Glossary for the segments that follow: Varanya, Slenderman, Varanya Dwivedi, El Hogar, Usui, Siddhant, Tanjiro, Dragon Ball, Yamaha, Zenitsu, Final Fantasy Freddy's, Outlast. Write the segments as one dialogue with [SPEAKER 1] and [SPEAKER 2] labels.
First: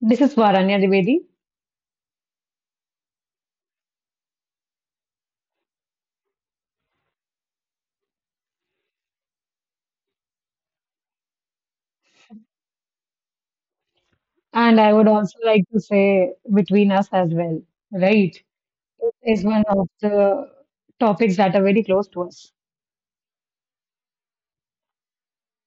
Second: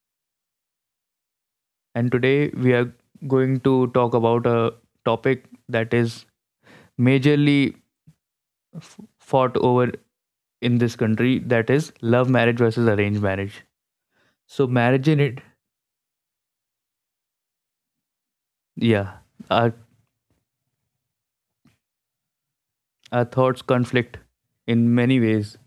[SPEAKER 1] This is Varanya Dwivedi,
[SPEAKER 2] and today we are going to talk about a topic that is majorly fought over in this country, that is love marriage versus arranged marriage. So,
[SPEAKER 1] and I
[SPEAKER 2] marriage
[SPEAKER 1] would
[SPEAKER 2] in
[SPEAKER 1] also
[SPEAKER 2] it,
[SPEAKER 1] like to say between us as well, right? It
[SPEAKER 2] yeah,
[SPEAKER 1] is one
[SPEAKER 2] our,
[SPEAKER 1] of the topics that are very close to us.
[SPEAKER 2] our thoughts conflict in many ways.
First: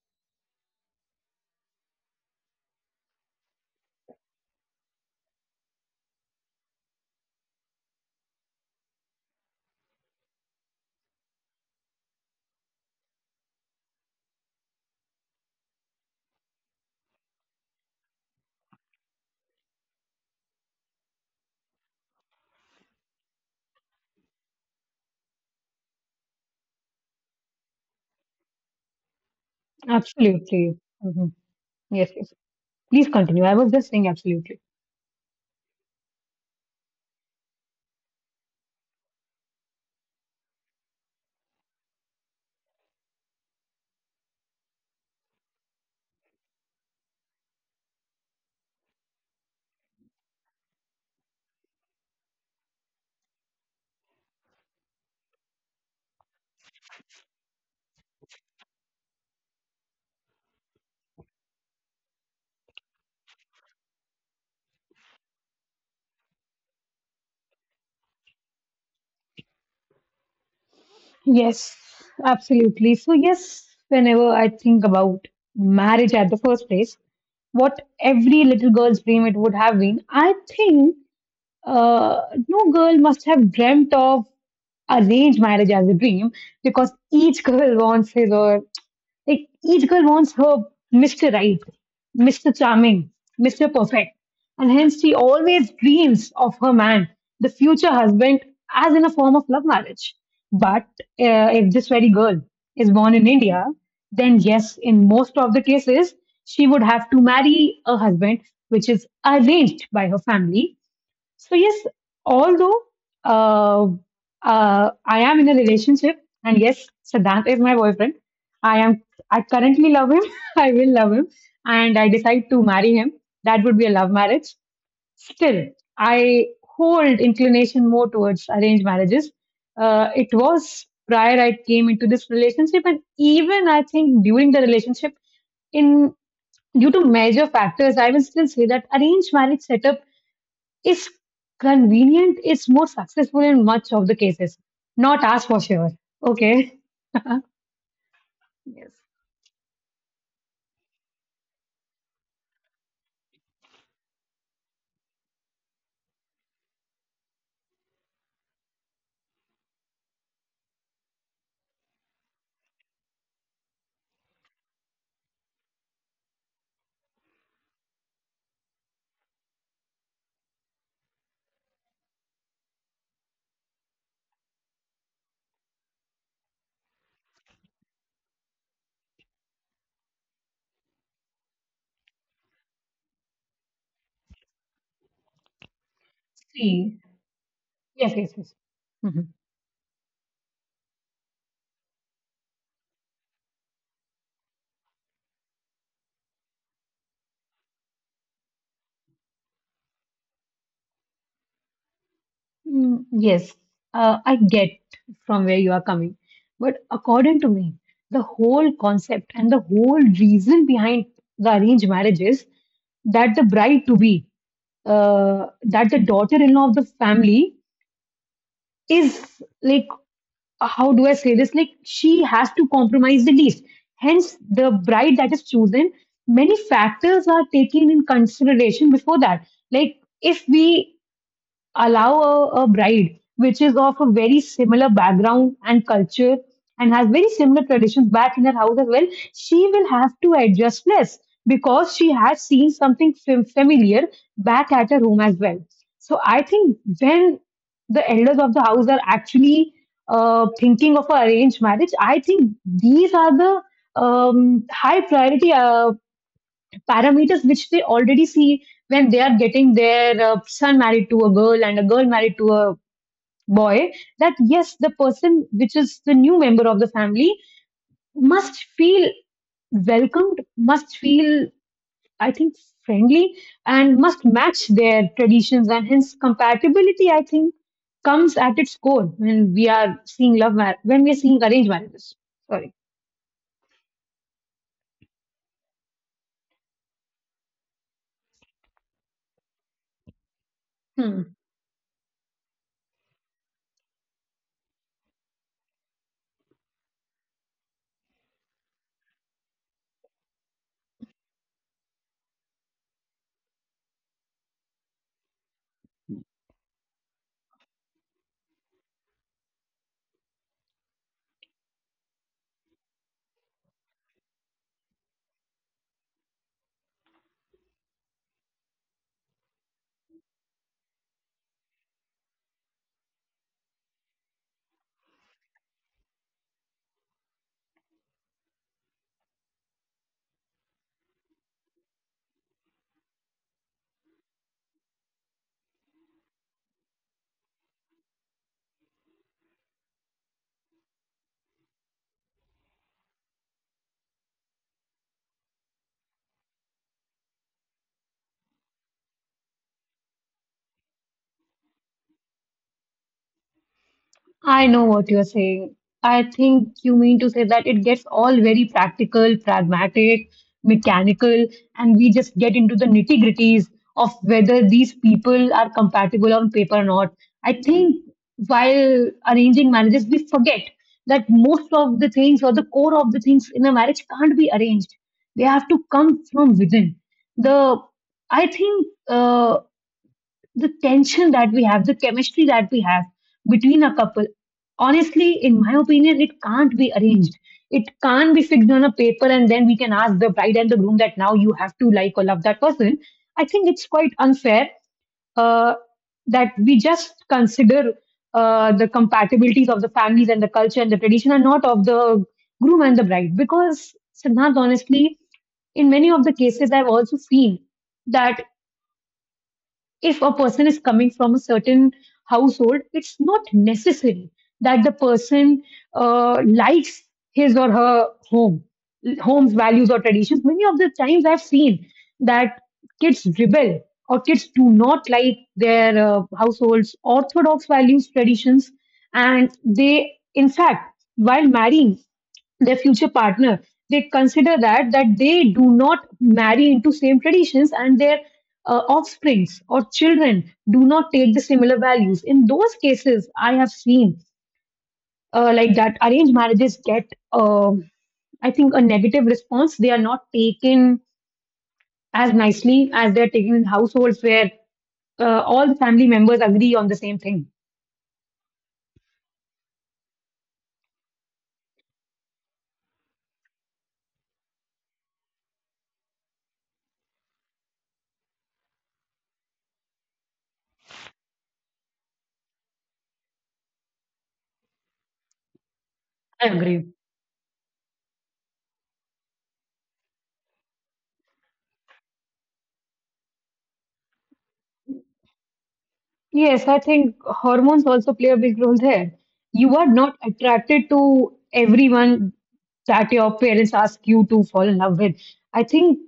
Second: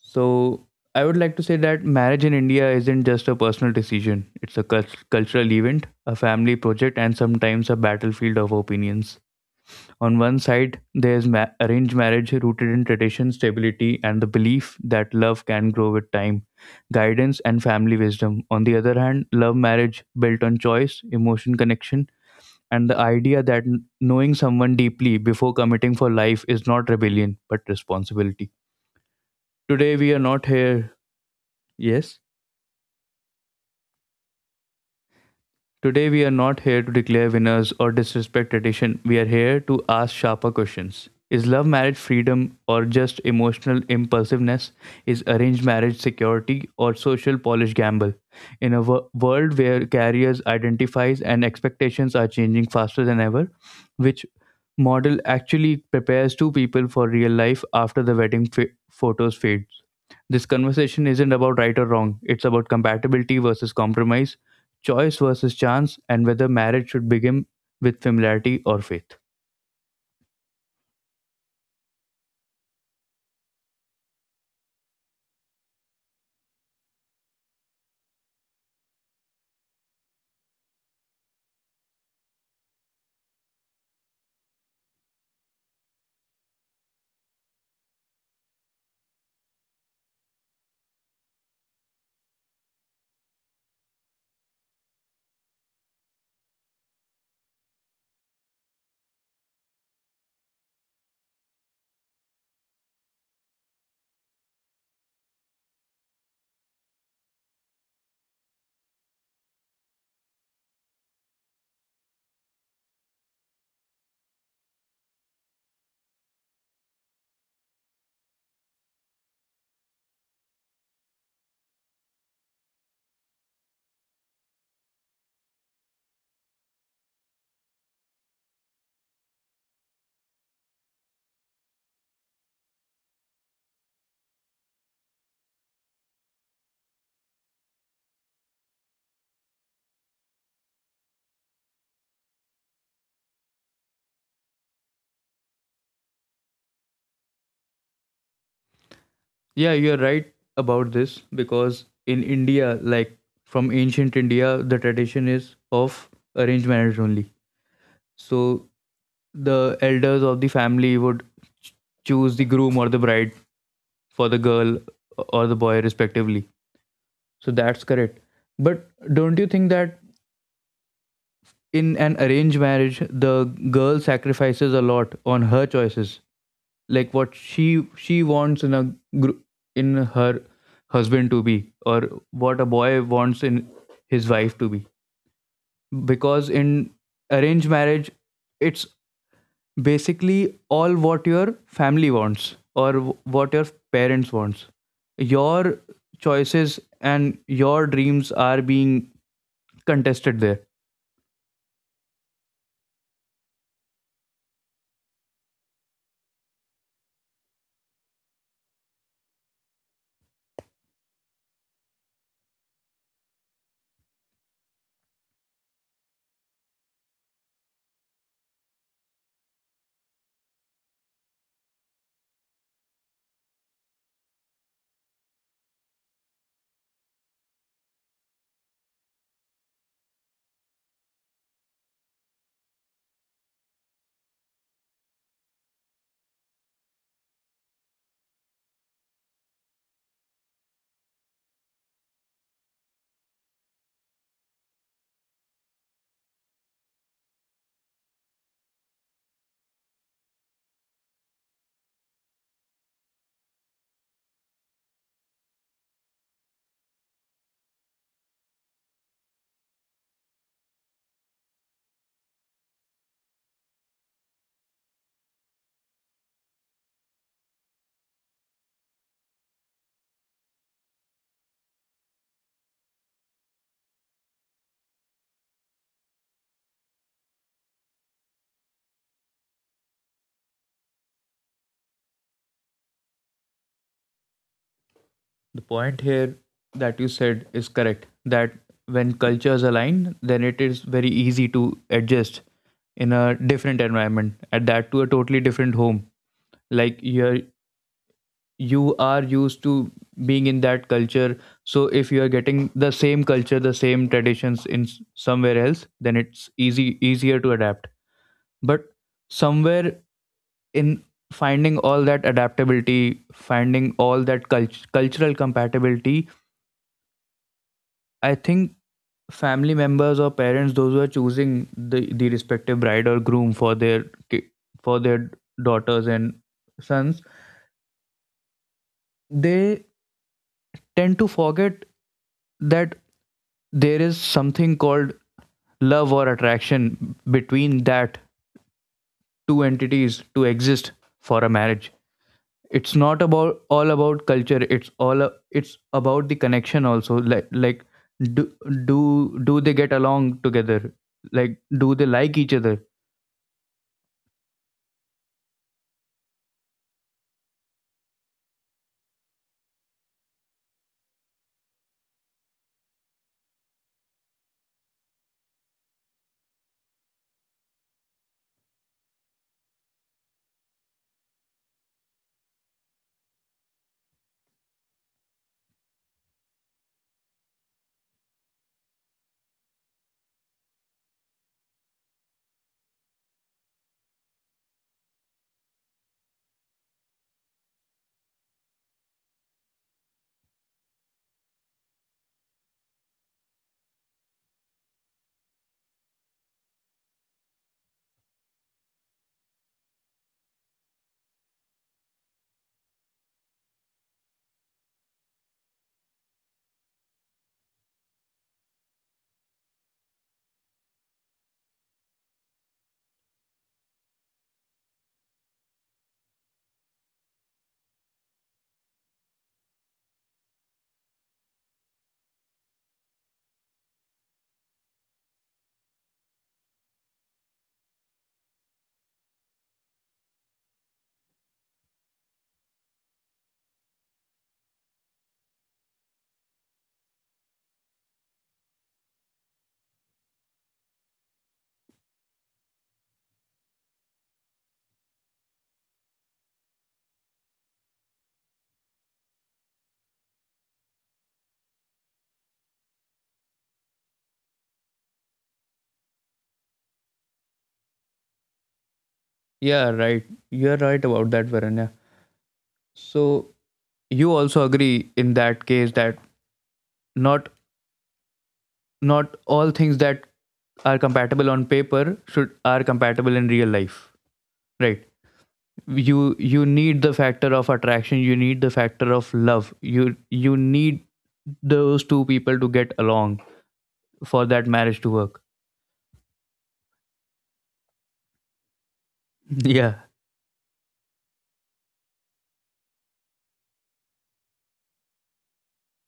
[SPEAKER 2] So, I would like to say that marriage in India isn't just a personal decision, it's a cultural event, a family project, and sometimes a battlefield of opinions. On one side, there's arranged marriage rooted in tradition, stability, and the belief that love can grow with time, guidance, and family wisdom. On the other hand, love marriage built on choice, emotion connection, and the idea that knowing someone deeply before committing for life is not rebellion but responsibility. Today, we are not
[SPEAKER 1] Absolutely.
[SPEAKER 2] here.
[SPEAKER 1] Yes,
[SPEAKER 2] Yes?
[SPEAKER 1] yes. Please continue. I was just saying absolutely.
[SPEAKER 2] Today, we are not here to declare winners or disrespect tradition. We are here to ask sharper questions. Is love marriage freedom or just emotional impulsiveness? Is arranged marriage security or social polish gamble? In a world where careers, identifies, and expectations are changing faster than ever, which model actually prepares two people for real life after the wedding photos fades? This conversation isn't about right or wrong. It's about compatibility versus compromise, choice versus chance, and whether marriage should begin with familiarity or faith.
[SPEAKER 1] Yes, absolutely. So, yes, whenever I think about marriage at the first place, what every little girl's dream it would have been, I think Uh, no girl must have dreamt of arranged marriage as a dream because each girl wants his or like each girl wants her Mr. Right, Mr. Charming, Mr. Perfect. And hence she always dreams of her man, the future husband, as in a form of love marriage. But if this very girl is born in India, then yes, in most of the cases, she would have to marry a husband which is arranged by her family, so yes, although uh, I am in a relationship, and yes, Siddhant is my boyfriend. I am. I currently love him. I will love him, and I decide to marry him. That would be a love marriage. Still, I hold inclination more towards arranged marriages. It was prior I came into this relationship, and even I think during the relationship, in due to major factors, I will still say that arranged marriage setup is convenient, is more successful in much of the cases. Not as for sure. Okay. Yes.
[SPEAKER 2] Yeah, you're right about this, because in India, like from ancient India, the tradition is of arranged marriage only. So the elders of the family would ch- choose the groom or the bride for the girl or the boy, respectively. So that's correct. But don't you think that in an arranged marriage, the girl sacrifices a lot on her choices, like what she wants in gr- in her husband to be, or what a boy wants in his wife to be? Because in
[SPEAKER 1] See.
[SPEAKER 2] arranged marriage,
[SPEAKER 1] Yes, yes, yes.
[SPEAKER 2] it's
[SPEAKER 1] Mhm.
[SPEAKER 2] basically all what your family wants, or what your parents wants. Your choices and your dreams are being contested there.
[SPEAKER 1] Yes, I get from where you are coming. But according to me, the whole concept and the whole reason behind the arranged marriage is that the bride to be, that the daughter in law of the family is like, how do I say this? Like she has to compromise the least. Hence, the bride that is chosen, many factors are taken in consideration before that. Like if we allow a bride which is of a very similar background and culture and has very similar traditions back in her house as well, she will have to adjust less because she has seen something familiar back at her home as well. So I think when the elders of the house are actually thinking of an arranged marriage, I think these are the high priority parameters which they already see when they are getting their son married to a girl and a girl married to a boy, that yes, the person which is the new member of the family must feel welcomed, must feel, I think, friendly, and must match their traditions, and hence compatibility, I think, comes at its core when we are seeing when we are seeing arranged marriages.
[SPEAKER 2] The point here that you said is correct, that when cultures align, then it is very
[SPEAKER 1] Sorry.
[SPEAKER 2] easy to adjust in a different environment, and that to a totally different home. Like, you are used to being in that culture, so if you are getting the same culture, the same traditions in somewhere else, then it's easy easier to adapt. But somewhere in finding all that adaptability, finding all that cultural compatibility, I think family members or parents, those who are choosing the respective bride or groom for their ki- for their daughters and sons, they tend to forget that there is something called love or attraction between that two entities to exist for a marriage. It's not about all about culture, it's about the connection also. Like like do do do they get along together? Like, do they like each other?
[SPEAKER 1] I know what you're saying. I think you mean to say that it gets all very practical, pragmatic, mechanical, and we just get into the nitty gritties of whether these people are compatible on paper or not. I think while arranging marriages, we forget that most of the things or the core of the things in a marriage can't be arranged. They have to come from within. The I think. The tension that we have, the chemistry that we have between a couple, honestly, in my opinion, it can't be arranged. It can't be fixed on a paper and then we can ask the bride and the groom that now you have to like or love that person. I think it's quite unfair uh, that we just consider the compatibilities of the families and the culture and the tradition and not of the groom and the bride. Because, Siddhant, honestly, in many of the cases, I've also seen that if a person is coming from a certain household, it's not necessary that the person likes his or her home, home's values or traditions. Many of the times I've seen that kids rebel or kids do not like their household's orthodox values, traditions, and they, in fact, while marrying their future partner, they consider that they do not marry into same traditions and their offsprings or children do not take the similar values. In those cases, I have seen, like, that arranged marriages get, I think, a negative response. They are not taken as nicely as they are taken in households where all the family members agree on the same thing.
[SPEAKER 2] Yeah, right. You're right about that, Varanya. So you also agree in that case that not not all things that are compatible on paper should are compatible in real life, right? You
[SPEAKER 1] I
[SPEAKER 2] you
[SPEAKER 1] agree.
[SPEAKER 2] need the factor of attraction. You need the factor of love. You need those two people to get along for that marriage to work.
[SPEAKER 1] Yes, I think hormones also play a big role there. You are
[SPEAKER 2] Yeah.
[SPEAKER 1] not attracted to everyone that your parents ask you to fall in love with. I think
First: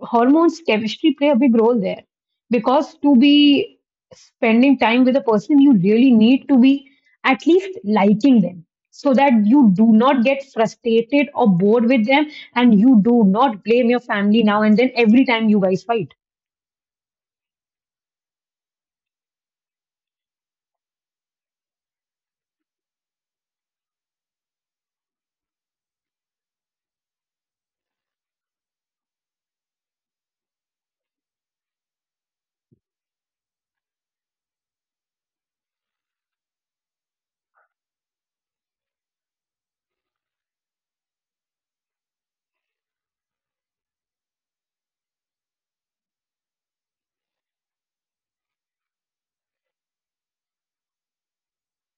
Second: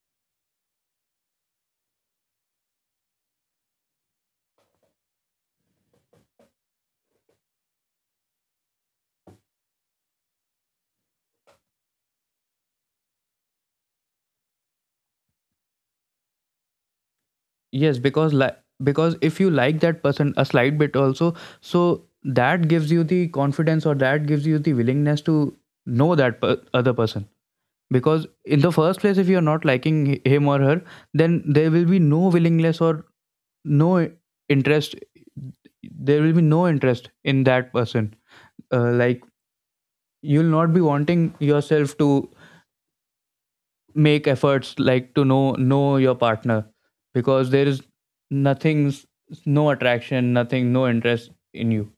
[SPEAKER 1] hormones, chemistry play a big role there because to be spending time with a person, you really need to be at least liking them so that you do not get frustrated or bored with them and you do not blame your family now and then every time you guys fight.
[SPEAKER 2] Yes, because, like, because if you like that person a slight bit also, so that gives you the confidence, or that gives you the willingness to know that other person. Because in the first place, if you're not liking him or her, then there will be no willingness, or no interest. There will be no interest in that person. Like, you'll not be wanting yourself to make efforts like to know your partner, because there is nothing s- no attraction, nothing, no interest in you.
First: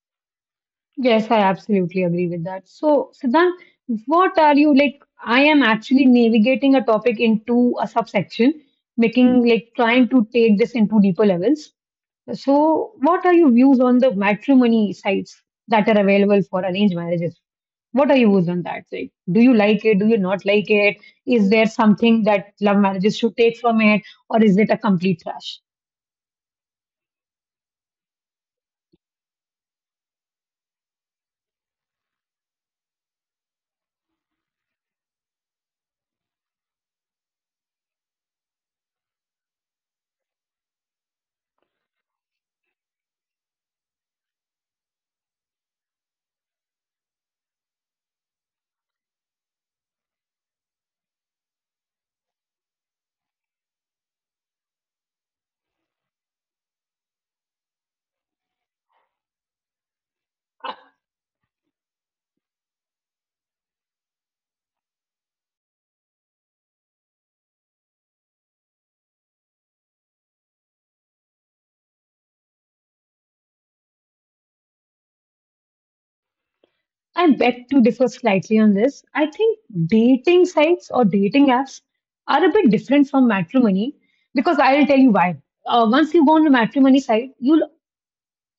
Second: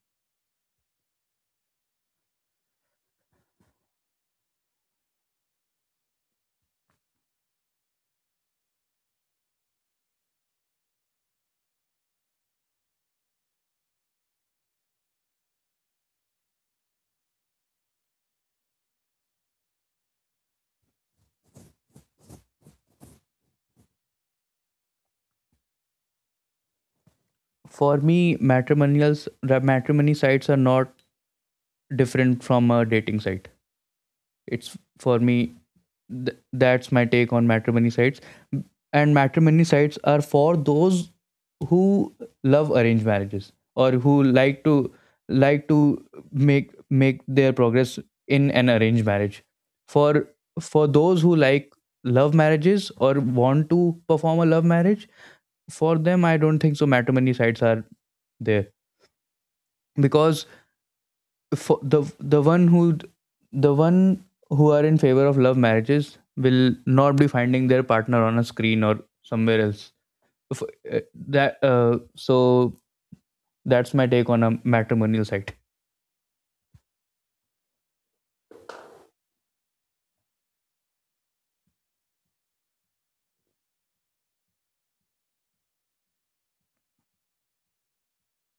[SPEAKER 1] Yes, I absolutely agree with that. So, Siddhant, what are you like? I am actually navigating a topic into a subsection, making, like, trying to take this into deeper levels. So, what are your views on the matrimony sites that are available for arranged marriages? What are your views on that? Like, do you like it? Do you not like it? Is there something that love marriages should take from it, or is it a complete trash?
[SPEAKER 2] For me, matrimony sites are not different from a dating site. It's for me. th- that's my take on matrimony sites. And matrimony sites are for those who love arranged marriages, or who like to make their progress in an arranged marriage. For for those who like love marriages or want to perform a love marriage, for them, I don't think so matrimony sites are there. Because for the one who are in favor of love marriages will not be finding their partner on a screen or somewhere else. If, uh, that, so, that's my take on a matrimonial site.
[SPEAKER 1] I beg to differ slightly on this. I think dating sites or dating apps are a bit different from matrimony because I'll tell you why. Once you go on a matrimony site, you'll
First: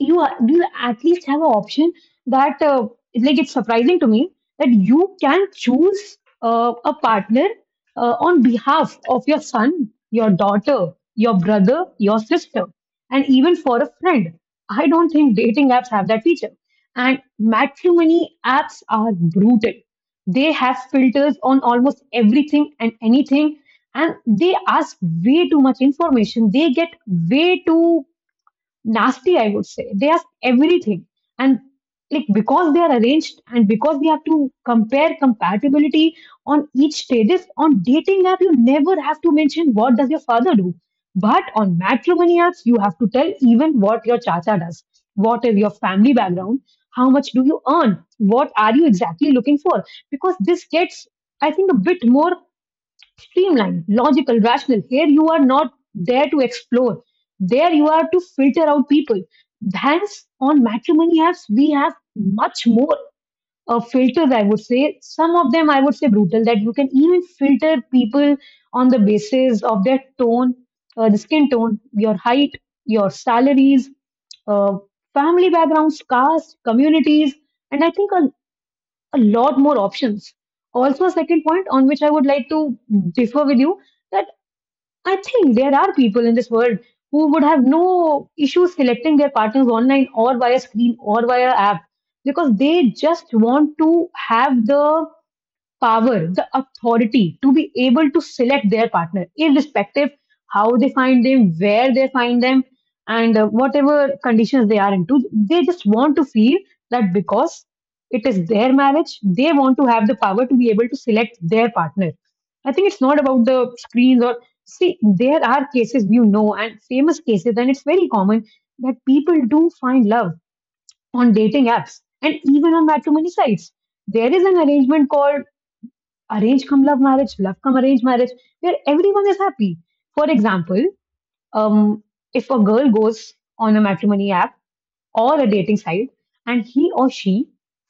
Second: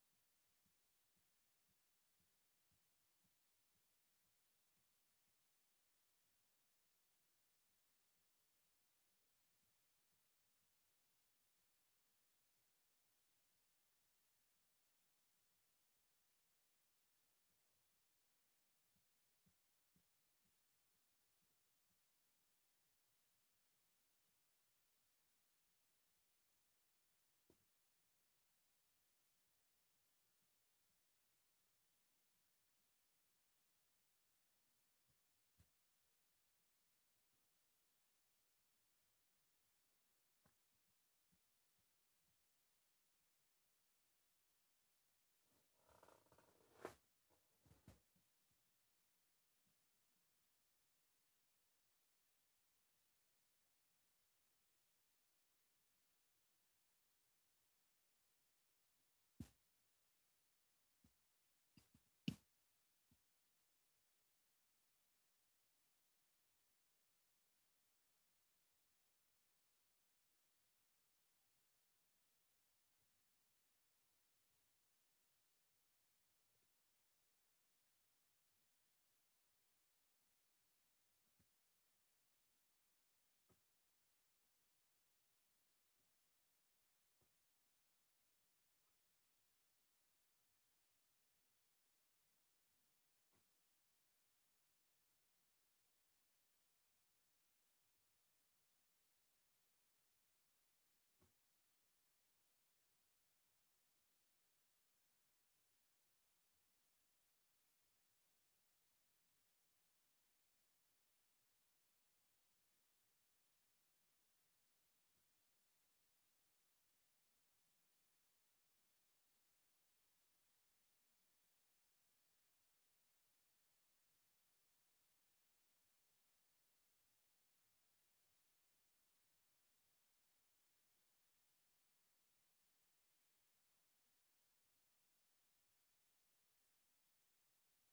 [SPEAKER 1] you are, do you at least have an option that, like, it's surprising to me that you can choose a partner, on behalf of your son, your daughter, your brother, your sister, and even for a friend? I don't think dating apps have that feature. And matrimony apps are brutal. They have filters on almost everything and anything, and they ask way too much information. They get way too nasty, I would say. They ask everything. And like, because they are arranged and because we have to compare compatibility on each stages, on dating app you never have to mention what does your father do, but on matrimony apps you have to tell even what your chacha does, what is your family background, how much do you earn, what are you exactly looking for. Because this gets, I think, a bit more streamlined, logical, rational. Here you are not there to explore. There you are to filter out people. Hence, on matrimony apps, we have much more filters, I would say. Some of them, I would say, brutal, that you can even filter people on the basis of their tone, the skin tone, your height, your salaries, uh, family backgrounds, caste, communities, and I think a lot more options. Also, a second point on which I would like to differ with you, that I think there are people in this world who would have no issue selecting their partners online or via screen or via app, because they just want to have the power, the authority to be able to select their partner, irrespective how they find them, where they find them, and whatever conditions they are into. They just want to feel that because it is their marriage, they want to have the power to be able to select their partner. I think it's not about the screens or, see, there are cases, you know, and famous cases, and it's very common that people do find love on dating apps and even on matrimony sites. There is an arrangement called arrange come love marriage, love come arrange marriage, where everyone is happy. For example, um, if a girl goes on a matrimony app or a dating site and he or she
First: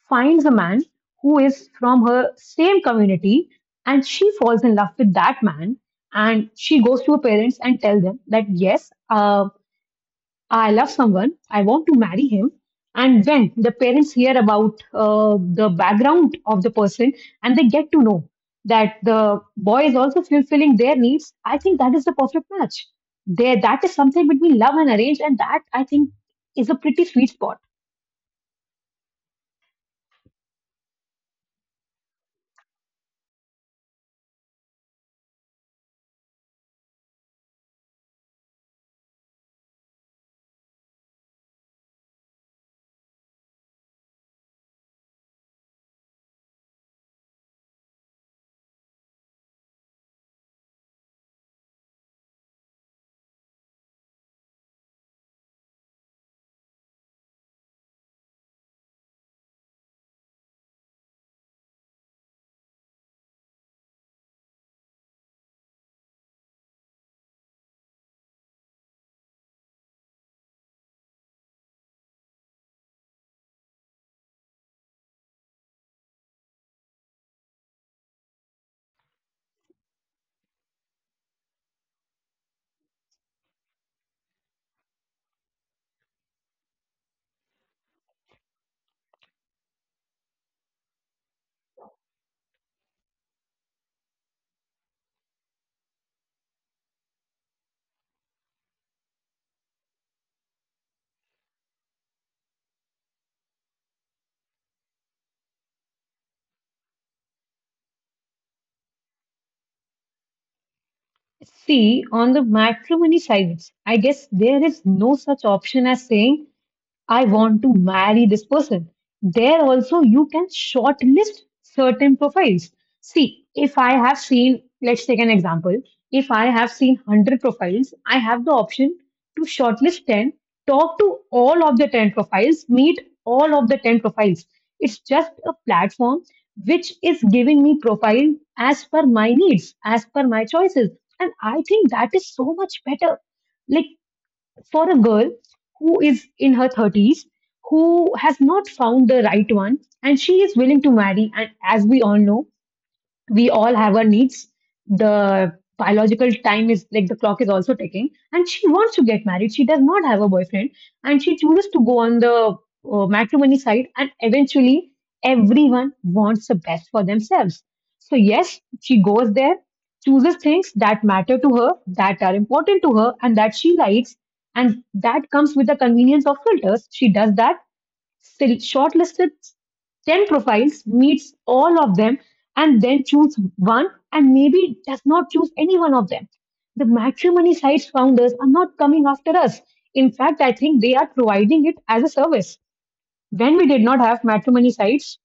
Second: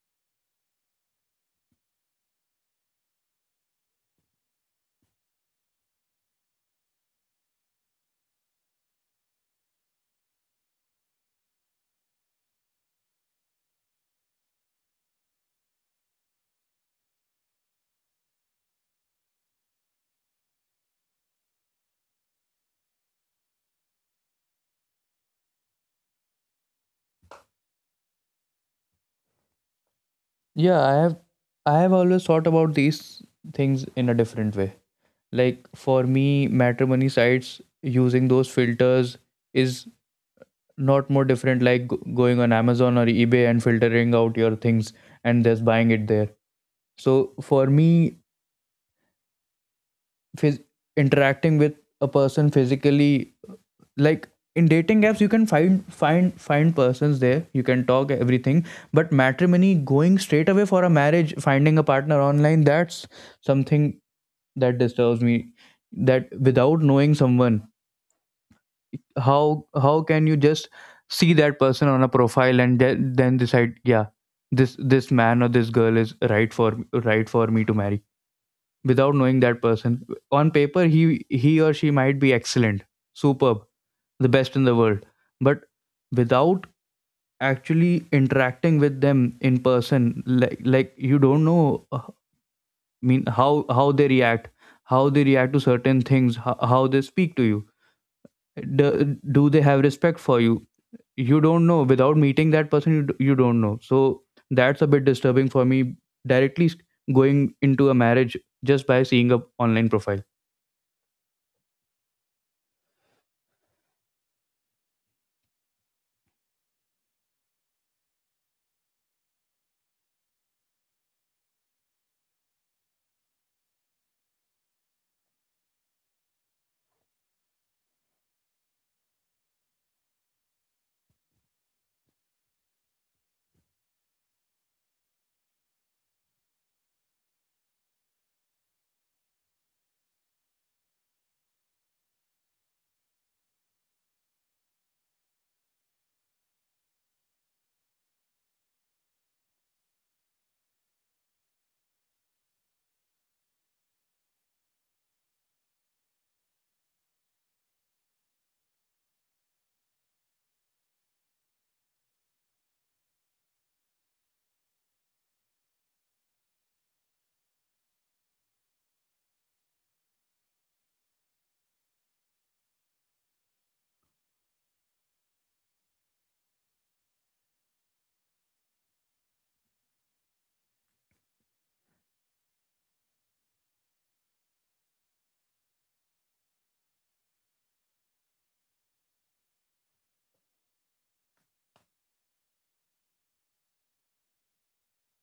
[SPEAKER 1] finds a man who is from her same community and she falls in love with that man and she goes to her parents and tell them that yes, I love someone, I want to marry him. And when the parents hear about the background of the person and they get to know that the boy is also fulfilling their needs, I think that is the perfect match. There, that is something between love and arrange, and that I think is a pretty sweet spot.
[SPEAKER 2] Yeah, I have always thought about these things in a different way. Like for me, matrimony sites using those filters is not more different, like going on Amazon or eBay and filtering out your things and just buying it there. So for me, phys- interacting with a person physically, like in dating apps you can find persons there, you can talk everything, but matrimony, going straight away for a marriage, finding a partner online, that's something that disturbs me. That without knowing someone, how can you just see that person on a profile and then decide, yeah, this man or this girl is right for, right for me to marry, without knowing that person. On paper, he or she might be excellent, superb, the best in the world, but without actually interacting with them in person, like you don't know, mean how they react, how they react to certain things, how they speak to you, do they have respect for you? You don't know without meeting that person. You don't know. So that's a bit disturbing for me, directly going into a marriage just by seeing a online profile.
[SPEAKER 1] See, on the matrimony sides, I guess there is no such option as saying I want to marry this person. There also you can shortlist certain profiles. See, if I have seen, let's take an example. If I have seen 100 profiles, I have the option to shortlist 10, talk to all of the 10 profiles, meet all of the 10 profiles. It's just a platform which is giving me profile as per my needs, as per my choices. And I think that is so much better. Like for a girl who is in her 30s, who has not found the right one and she is willing to marry, and as we all know, we all have our needs. The biological time is like the clock is also ticking, and she wants to get married. She does not have a boyfriend, and she chooses to go on the matrimony side. And eventually, everyone wants the best for themselves. So yes, she goes there, chooses things that matter to her, that are important to her, and that she likes, and that comes with the convenience of filters. She does that, still shortlisted 10 profiles, meets all of them, and then choose one, and maybe does not choose any one of them. The matrimony sites founders are not coming after us. In fact, I think they are providing it as a service. When we did not have matrimony sites,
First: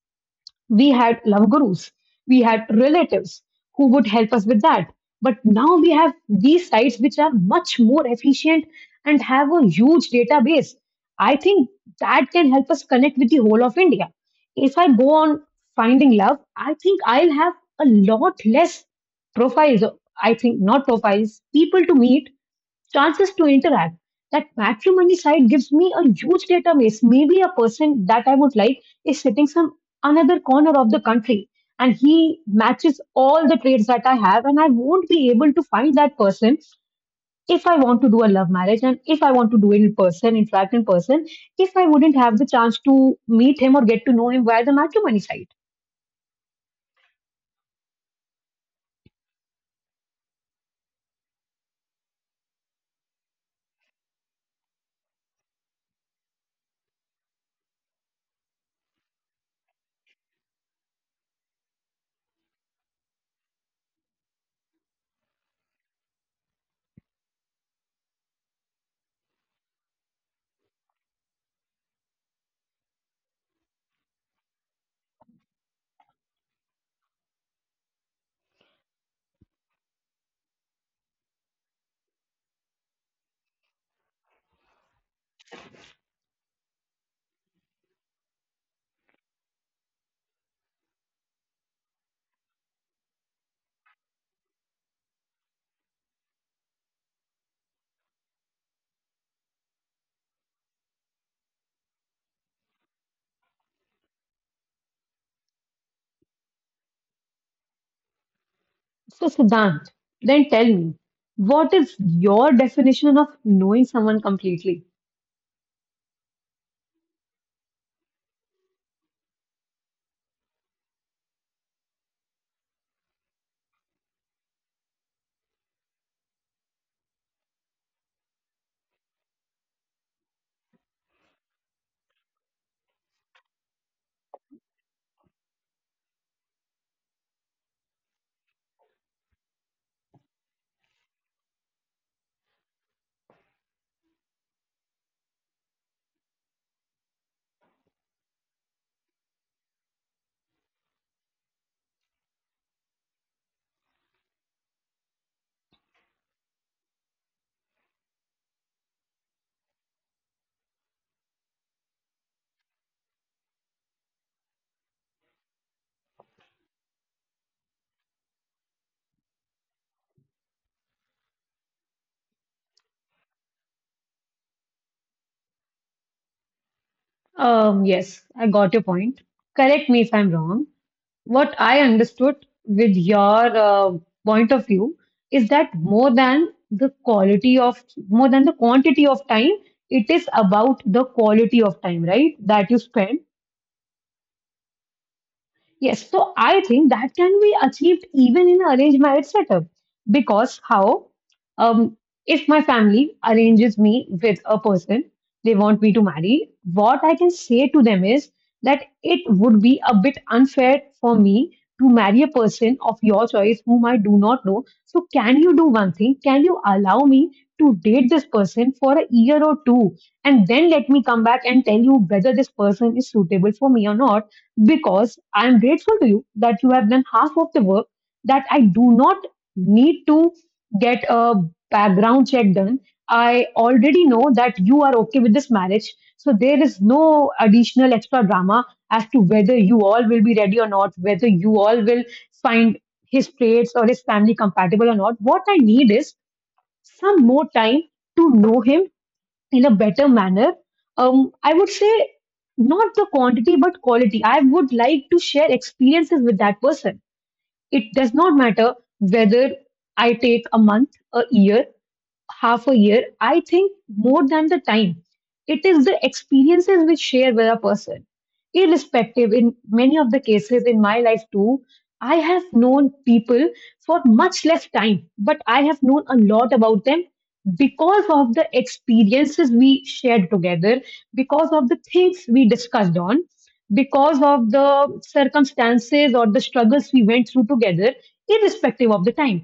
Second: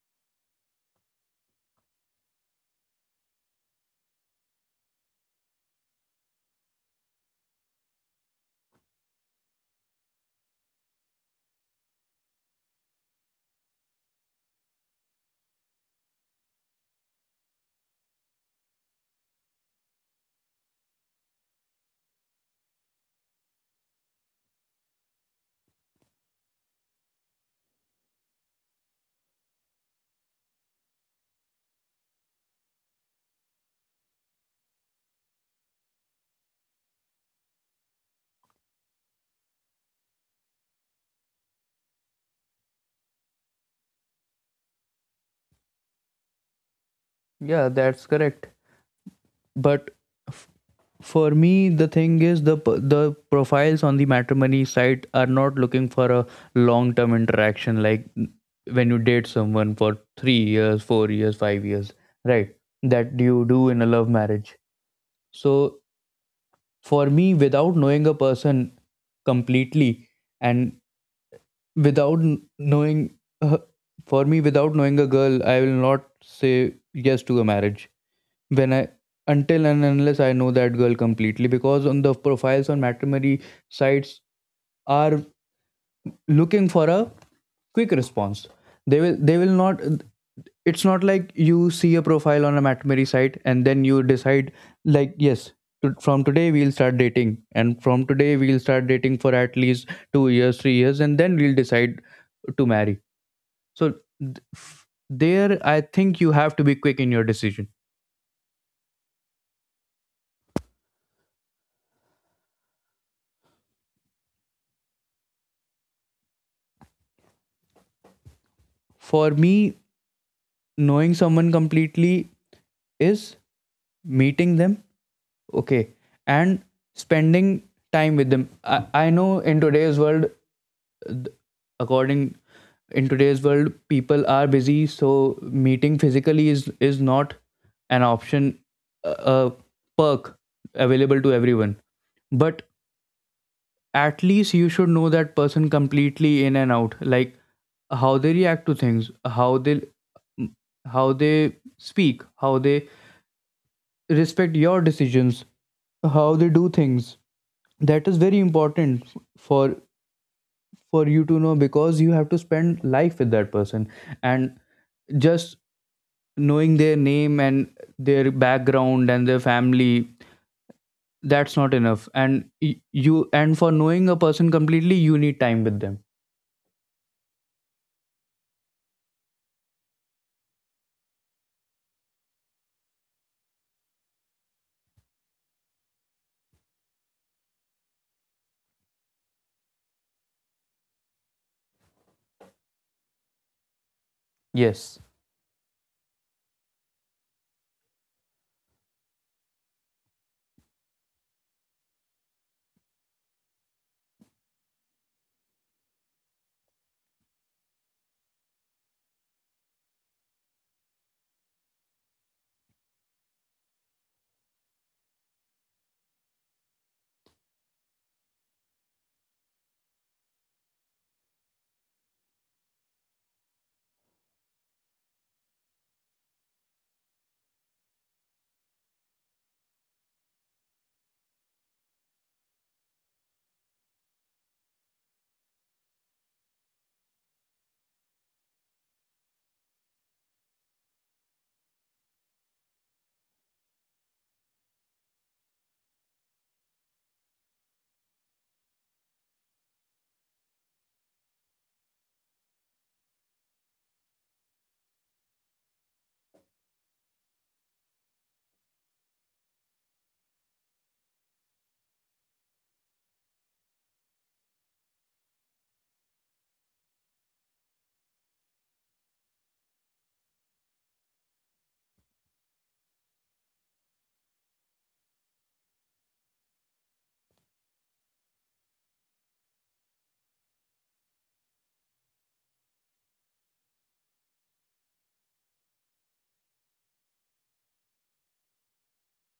[SPEAKER 1] we had love gurus, we had relatives who would help us with that, but now we have these sites which are much more efficient and have a huge database, I think, that can help us connect with the whole of India. If I go on finding love, I think I'll have a lot less profiles. I think not profiles, people to meet, chances to interact. That matrimony site gives me a huge database. Maybe a person that I would like is sitting some another corner of the country, and he matches all the traits that I have, and I won't be able to find that person if I want to do a love marriage, and if I want to do it in person, in fact, in person, if I wouldn't have the chance to meet him or get to know him via the matrimony site.
[SPEAKER 2] Yeah, that's correct, but f- for me the thing is, the profiles on the matrimony site are not looking for a long term interaction, like when you date someone for 3 years, 4 years, 5 years, right, that you do in a love marriage. So for me, without knowing a person completely, and without knowing, uh, for me without knowing a girl I will not say yes to a marriage when I until and unless I know that girl completely. Because on the profiles on matrimony sites are looking for a quick response, they will not. It's not like you see a profile on a matrimony site and then you decide like yes to, from today we'll start dating, and from today we'll start dating for at least 2 years, 3 years, and then we'll decide to marry. So there, I think you have to be quick in your decision.
[SPEAKER 1] So Siddhant, then tell me, what is your definition of knowing someone completely?
[SPEAKER 2] For me, knowing someone completely is meeting them, okay, and spending time with them. I know in today's world, according in today's world people are busy, so meeting physically is not an option, a perk available to everyone. But at least you should know that person completely, in and out. Like, how they react to things, how they how they speak, how they respect your decisions, how they do things. That is very important for for you to know, because you have to spend life with that person. And just knowing their name and their background and their family, that's not enough. And you, and for knowing a person completely, you need time with them.
[SPEAKER 1] Yes, I got your point. Correct me if I'm wrong. What I understood with your point of view is that more than the quality of, more than the quantity of time, it is about the quality of time, right? That you spend.
[SPEAKER 2] Yes,
[SPEAKER 1] Yes, so I think that can be achieved even in an arranged marriage setup. Because how, um, if my family arranges me with a person they want me to marry, what I can say to them is that it would be a bit unfair for me to marry a person of your choice whom I do not know. So can you do one thing? Can you allow me to date this person for a year or 2 and then let me come back and tell you whether this person is suitable for me or not? Because I am grateful to you that you have done half of the work, that I do not need to get a background check done. I already know that you are okay with this marriage. So there is no additional extra drama as to whether you all will be ready or not, whether you all will find his traits or his family compatible or not. What I need is some more time to know him in a better manner. I would say not the quantity but quality. I would like to share experiences with that person. It does not matter whether I take a month, a year, half a year. I think more than the time, it is the experiences we share with a person. Irrespective, in many of the cases in my life too, I have known people for much less time, but I have known a lot about them because of the experiences we shared together, because of the things we discussed on, because of the circumstances or the struggles we went through together, irrespective of the time.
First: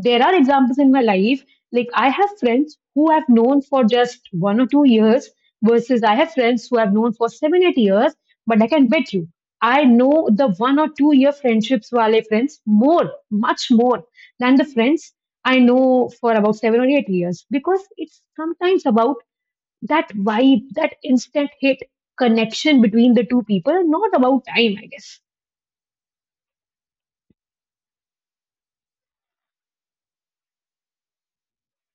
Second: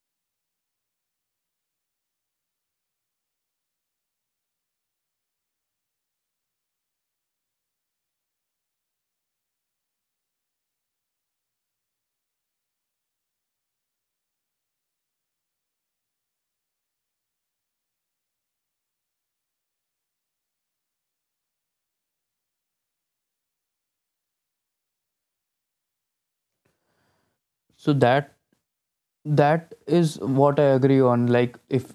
[SPEAKER 1] There are examples in my life, like I have friends who I've known for just 1 or 2 years versus I have friends who I've known for 7, 8 years, but I can bet you I know the 1 or 2 year friendships wale friends more, much more than the friends I know for about 7 or 8 years, because it's sometimes about that vibe, that instant hit connection between the two people, not about time, I guess.
[SPEAKER 2] so that is what I agree on. Like, if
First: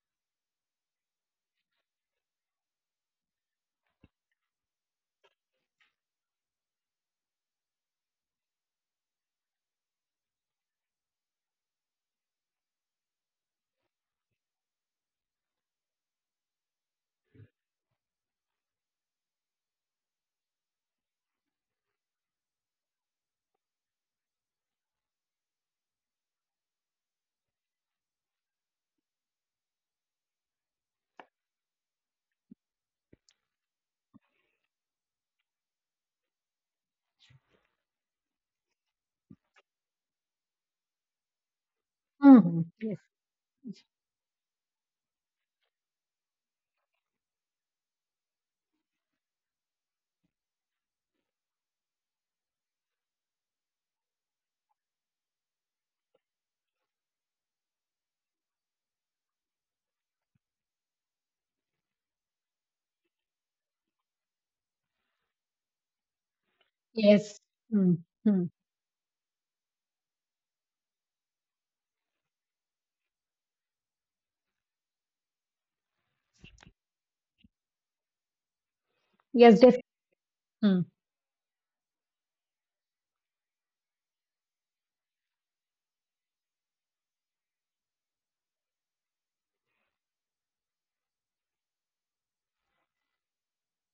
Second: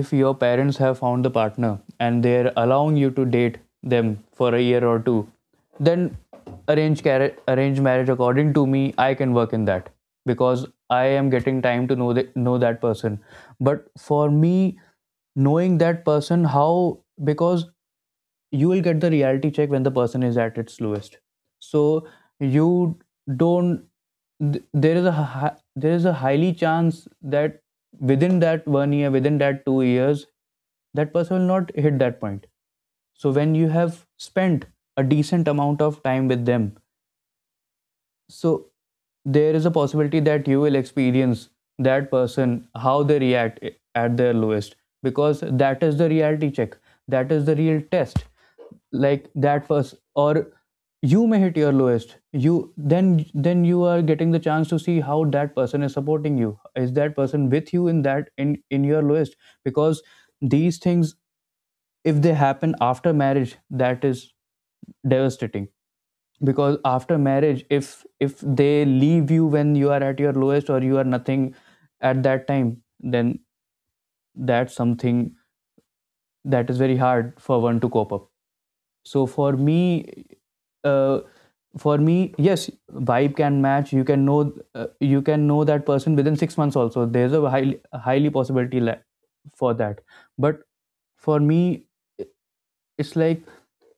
[SPEAKER 2] if your parents have found the partner and they're allowing you to date them for a year or two, then arrange marriage, according to me, I can work in that, because I am getting time to know, know that person. But for me, knowing that person, how? Because you will get the reality check when the person is at its lowest. So you don't th- there is a hi- there is a highly chance that within that one year, within that 2 years, that person will not hit that point. So when you have spent a decent amount of time with them, so there is a possibility that you will experience that
[SPEAKER 1] Hmm.
[SPEAKER 2] person,
[SPEAKER 1] Yes.
[SPEAKER 2] how they react at their lowest, because that is the reality check, that is the real test. Like, that person, or you may hit your lowest, you, then you are getting the chance to see how that person is supporting you, is that person with you in that, in your lowest, because these things, if they happen after marriage, that is devastating. Because after
[SPEAKER 1] Yes.
[SPEAKER 2] marriage, if
[SPEAKER 1] Mm-hmm.
[SPEAKER 2] they leave you when you are at your lowest or you are nothing, at that time, then that's something that is very hard for one to cope up. So for
[SPEAKER 1] Yes,
[SPEAKER 2] me,
[SPEAKER 1] definitely.
[SPEAKER 2] uh, for me, yes, vibe can match. You can know, you can know that person within 6 months also. There's a highly highly possibility for that. But for me, it's like,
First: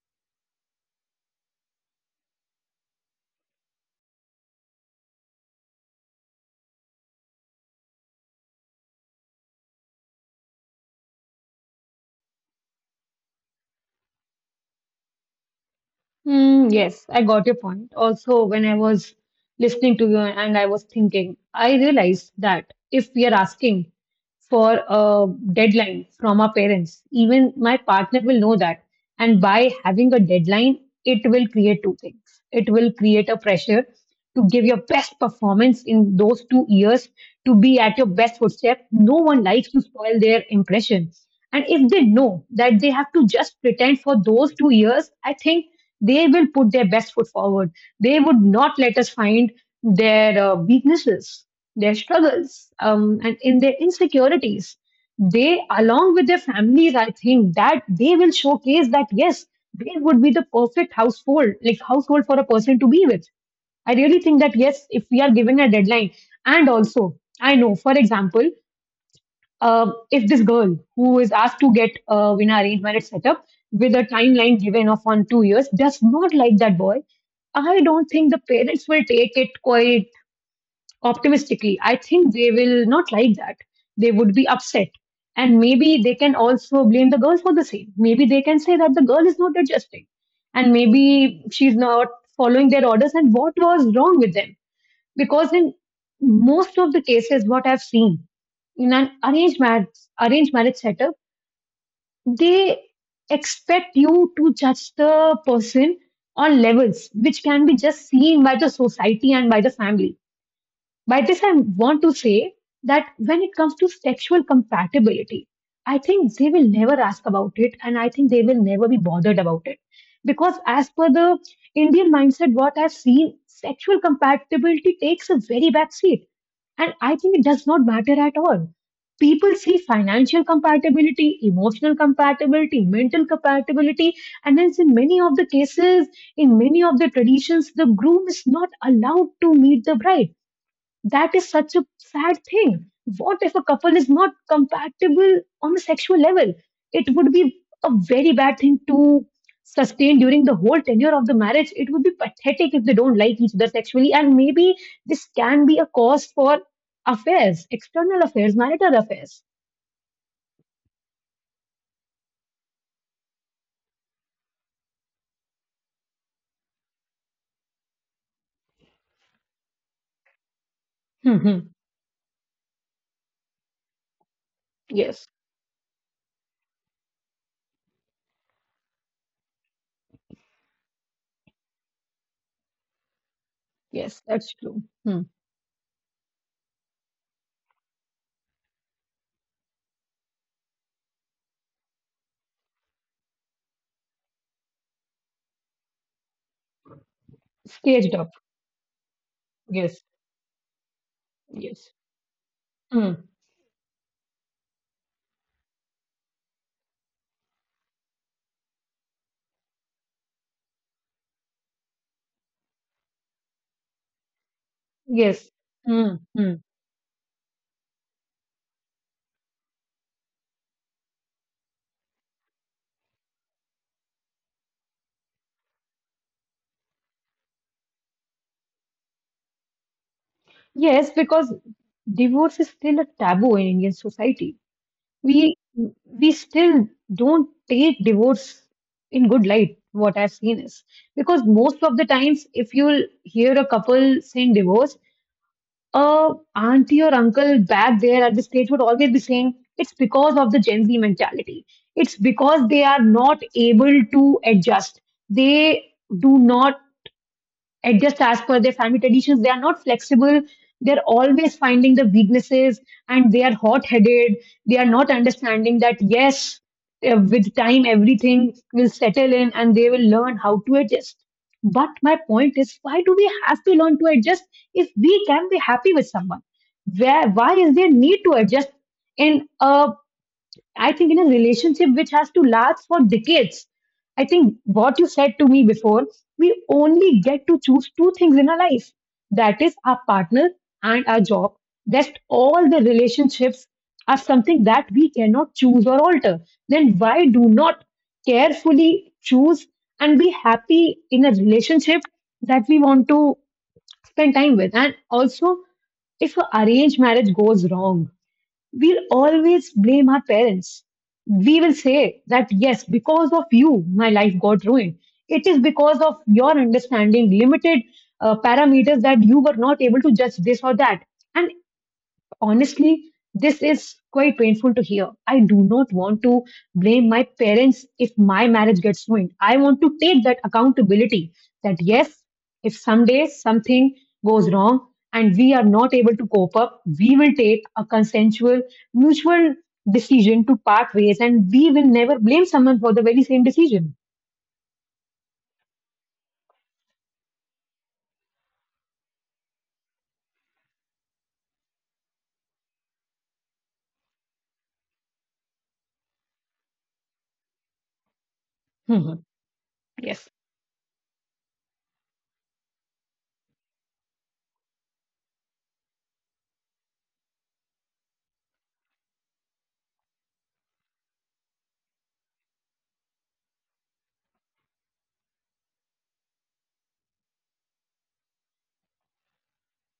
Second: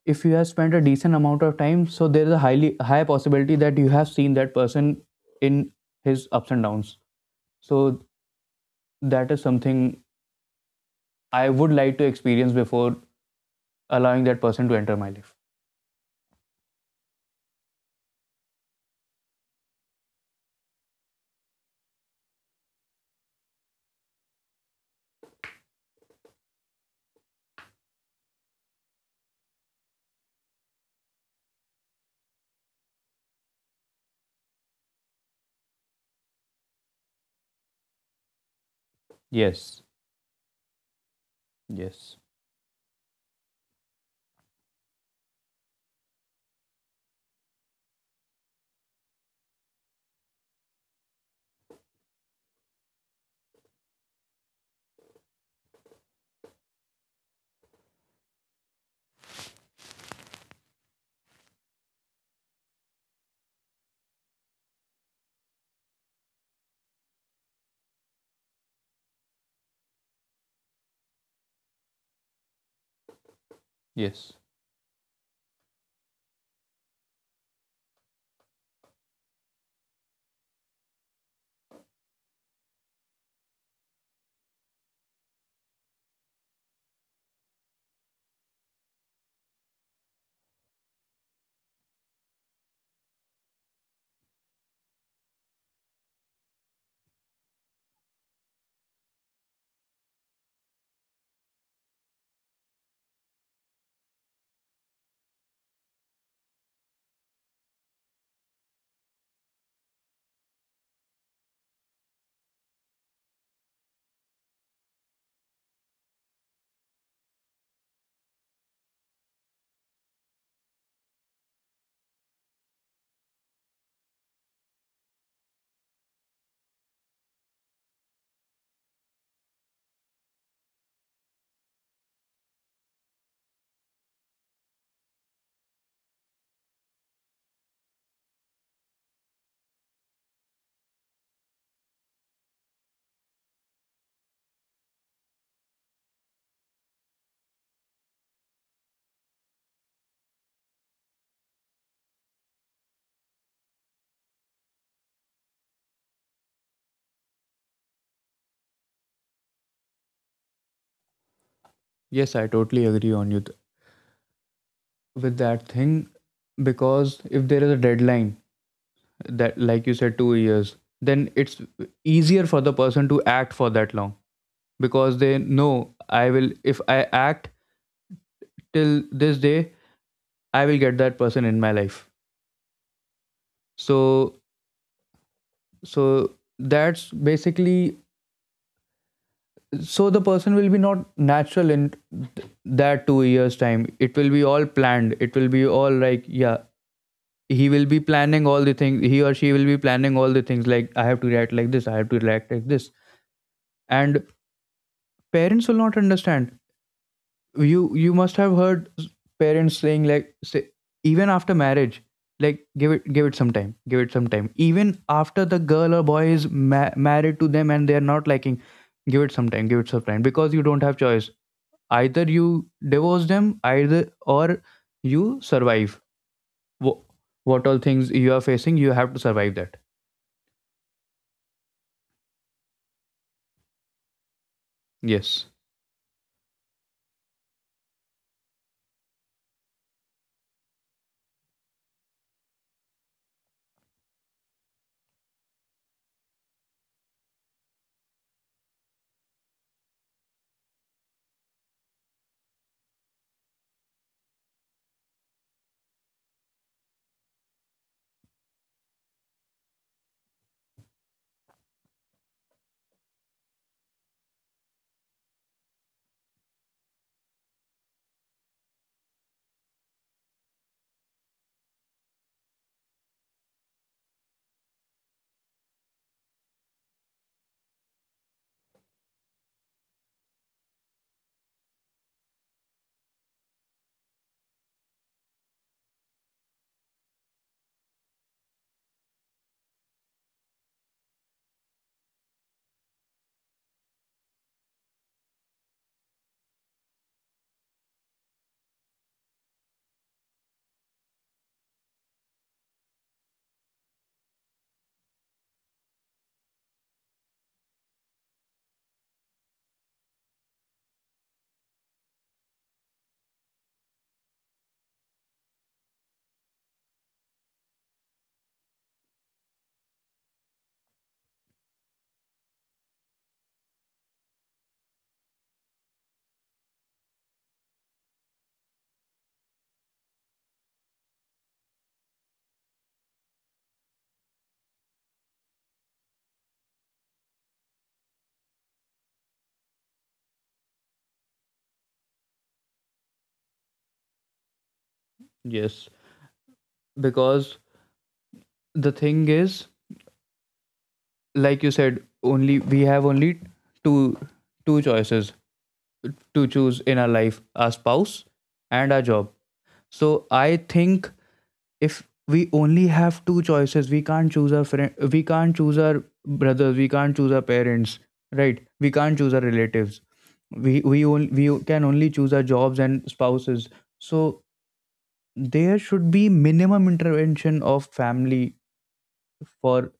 [SPEAKER 2] if you have spent a decent amount of time, so there is a highly high possibility that you have seen that person in his ups and downs. So that is something I would like to experience before allowing that person to enter my life.
[SPEAKER 1] Mm, yes, I got your point. Also, when I was listening to you and I was thinking, I realized that if we are asking for a deadline from our parents, even my partner will know that. And by having a deadline, it will create two things. It will create a pressure to give your best performance in those 2 years, to be at your best footstep. No one likes to
[SPEAKER 2] Yes,
[SPEAKER 1] spoil their impression. And if they
[SPEAKER 2] yes,
[SPEAKER 1] know that they have to just pretend for those 2 years, I think they will put their best foot forward. They would not let us find their weaknesses, their struggles, and in their insecurities. They, along with their families, I think that they will showcase that yes, they would be the perfect household, like household for a person to be with. I really think that yes, if we are given a deadline, and also I know, for example, if this girl who is asked to get in an arranged marriage setup with a
[SPEAKER 2] yes,
[SPEAKER 1] timeline given of on 2 years does not like that boy, I don't think the parents will take it quite optimistically. I think they will not like that. They would be upset. And maybe they can also blame the girl for the same. Maybe they can say that the girl is not adjusting. And maybe she's not following their orders and what was wrong with them. Because in most of the cases what I've seen in an arranged marriage setup, they expect you to judge the person on levels which can be just seen by the society and by the family. By this I want to say that when it comes to sexual compatibility, I think they will never ask about it, and I think they will never be bothered about it because as per the Indian mindset, what I've seen, sexual compatibility takes a very back seat, and I think it does not matter at all. People see financial compatibility, emotional compatibility, mental compatibility, and as in many of the cases, in many of the traditions, the groom is not allowed to meet the bride. That is such a sad thing. What if a couple is not compatible on a sexual level? It would be a very bad thing to sustain during the whole tenure of the marriage. It would be pathetic if they don't like each other sexually. And maybe this can be a cause for affairs, external affairs, marital affairs.
[SPEAKER 2] yes, I totally agree with that thing, because if there is a deadline, that, like you said, 2 years, then it's
[SPEAKER 1] Hmm.
[SPEAKER 2] easier for the person to act for that long, because
[SPEAKER 1] Yes,
[SPEAKER 2] they know, I will, if I act till this day, I will get that person in my life.
[SPEAKER 1] yes,
[SPEAKER 2] So,
[SPEAKER 1] that's true. Hmm.
[SPEAKER 2] so that's basically, so the person will be not natural in that 2 years time. It will be all planned, it will be all, like, yeah. He will be
[SPEAKER 1] Staged up.
[SPEAKER 2] planning all the things, he or she will be
[SPEAKER 1] Yes,
[SPEAKER 2] planning all the things, like, I have to react like
[SPEAKER 1] yes.
[SPEAKER 2] this, I have to react like this.
[SPEAKER 1] Hmm.
[SPEAKER 2] And parents will not understand. You must have heard parents saying, like, say, even after marriage, like, give it, give it some time, give it some time, even after
[SPEAKER 1] Yes.
[SPEAKER 2] the girl or
[SPEAKER 1] Hmm.
[SPEAKER 2] boy is
[SPEAKER 1] Hmm.
[SPEAKER 2] married to them and they are not liking. Give it some time, give it some time, because you don't have choice. Either you divorce them, either, or you survive. Wh- what all things you are facing, you have to survive that.
[SPEAKER 1] Yes, because divorce is still a taboo in Indian society.
[SPEAKER 2] Yes,
[SPEAKER 1] we we still don't take divorce in good light, what I've seen is. Because most of the times if you'll hear a couple saying divorce, a auntie or uncle back there at the stage would always be saying it's because of the Gen Z mentality, it's because they are not able to adjust, they do not adjust as per their family traditions. They are not flexible. They're always finding the weaknesses, and they are hot headed. They are not understanding that, yes, with time, everything will settle in and they will learn how to adjust. But my point is, why do we have to learn to adjust if we can be happy with someone? Where, why is there need to adjust in a, I think in a relationship which has to last for decades, I think what you said to me before, we only get to choose two things in our life, that is, our partner and our job. Rest all the relationships are something that we cannot choose or alter. Then why do not carefully choose and be happy in a relationship that we want to spend time with? And also, if an arranged marriage goes wrong, we'll always blame our parents. We will say that, yes, because of you, my life got ruined. It is because of your understanding, limited parameters, that you were not able to judge this or that. And honestly, this is quite painful to hear. I do not want to blame my parents if my marriage gets ruined. I want to take that accountability that yes, if someday something goes wrong and we are not able to cope up, we will take a consensual, mutual decision to part ways, and we will never blame someone for the very same decision.
[SPEAKER 2] yes, because the thing is, like you said, only we have only two two choices to choose in our life, our spouse and our
[SPEAKER 1] Mhm.
[SPEAKER 2] job. So
[SPEAKER 1] Yes.
[SPEAKER 2] I think, if we only have two choices, we can't choose our friend, we can't choose our brothers, we can't choose our parents, right, we can't choose our relatives. We can only choose our jobs and spouses. So there should be minimum intervention of family, for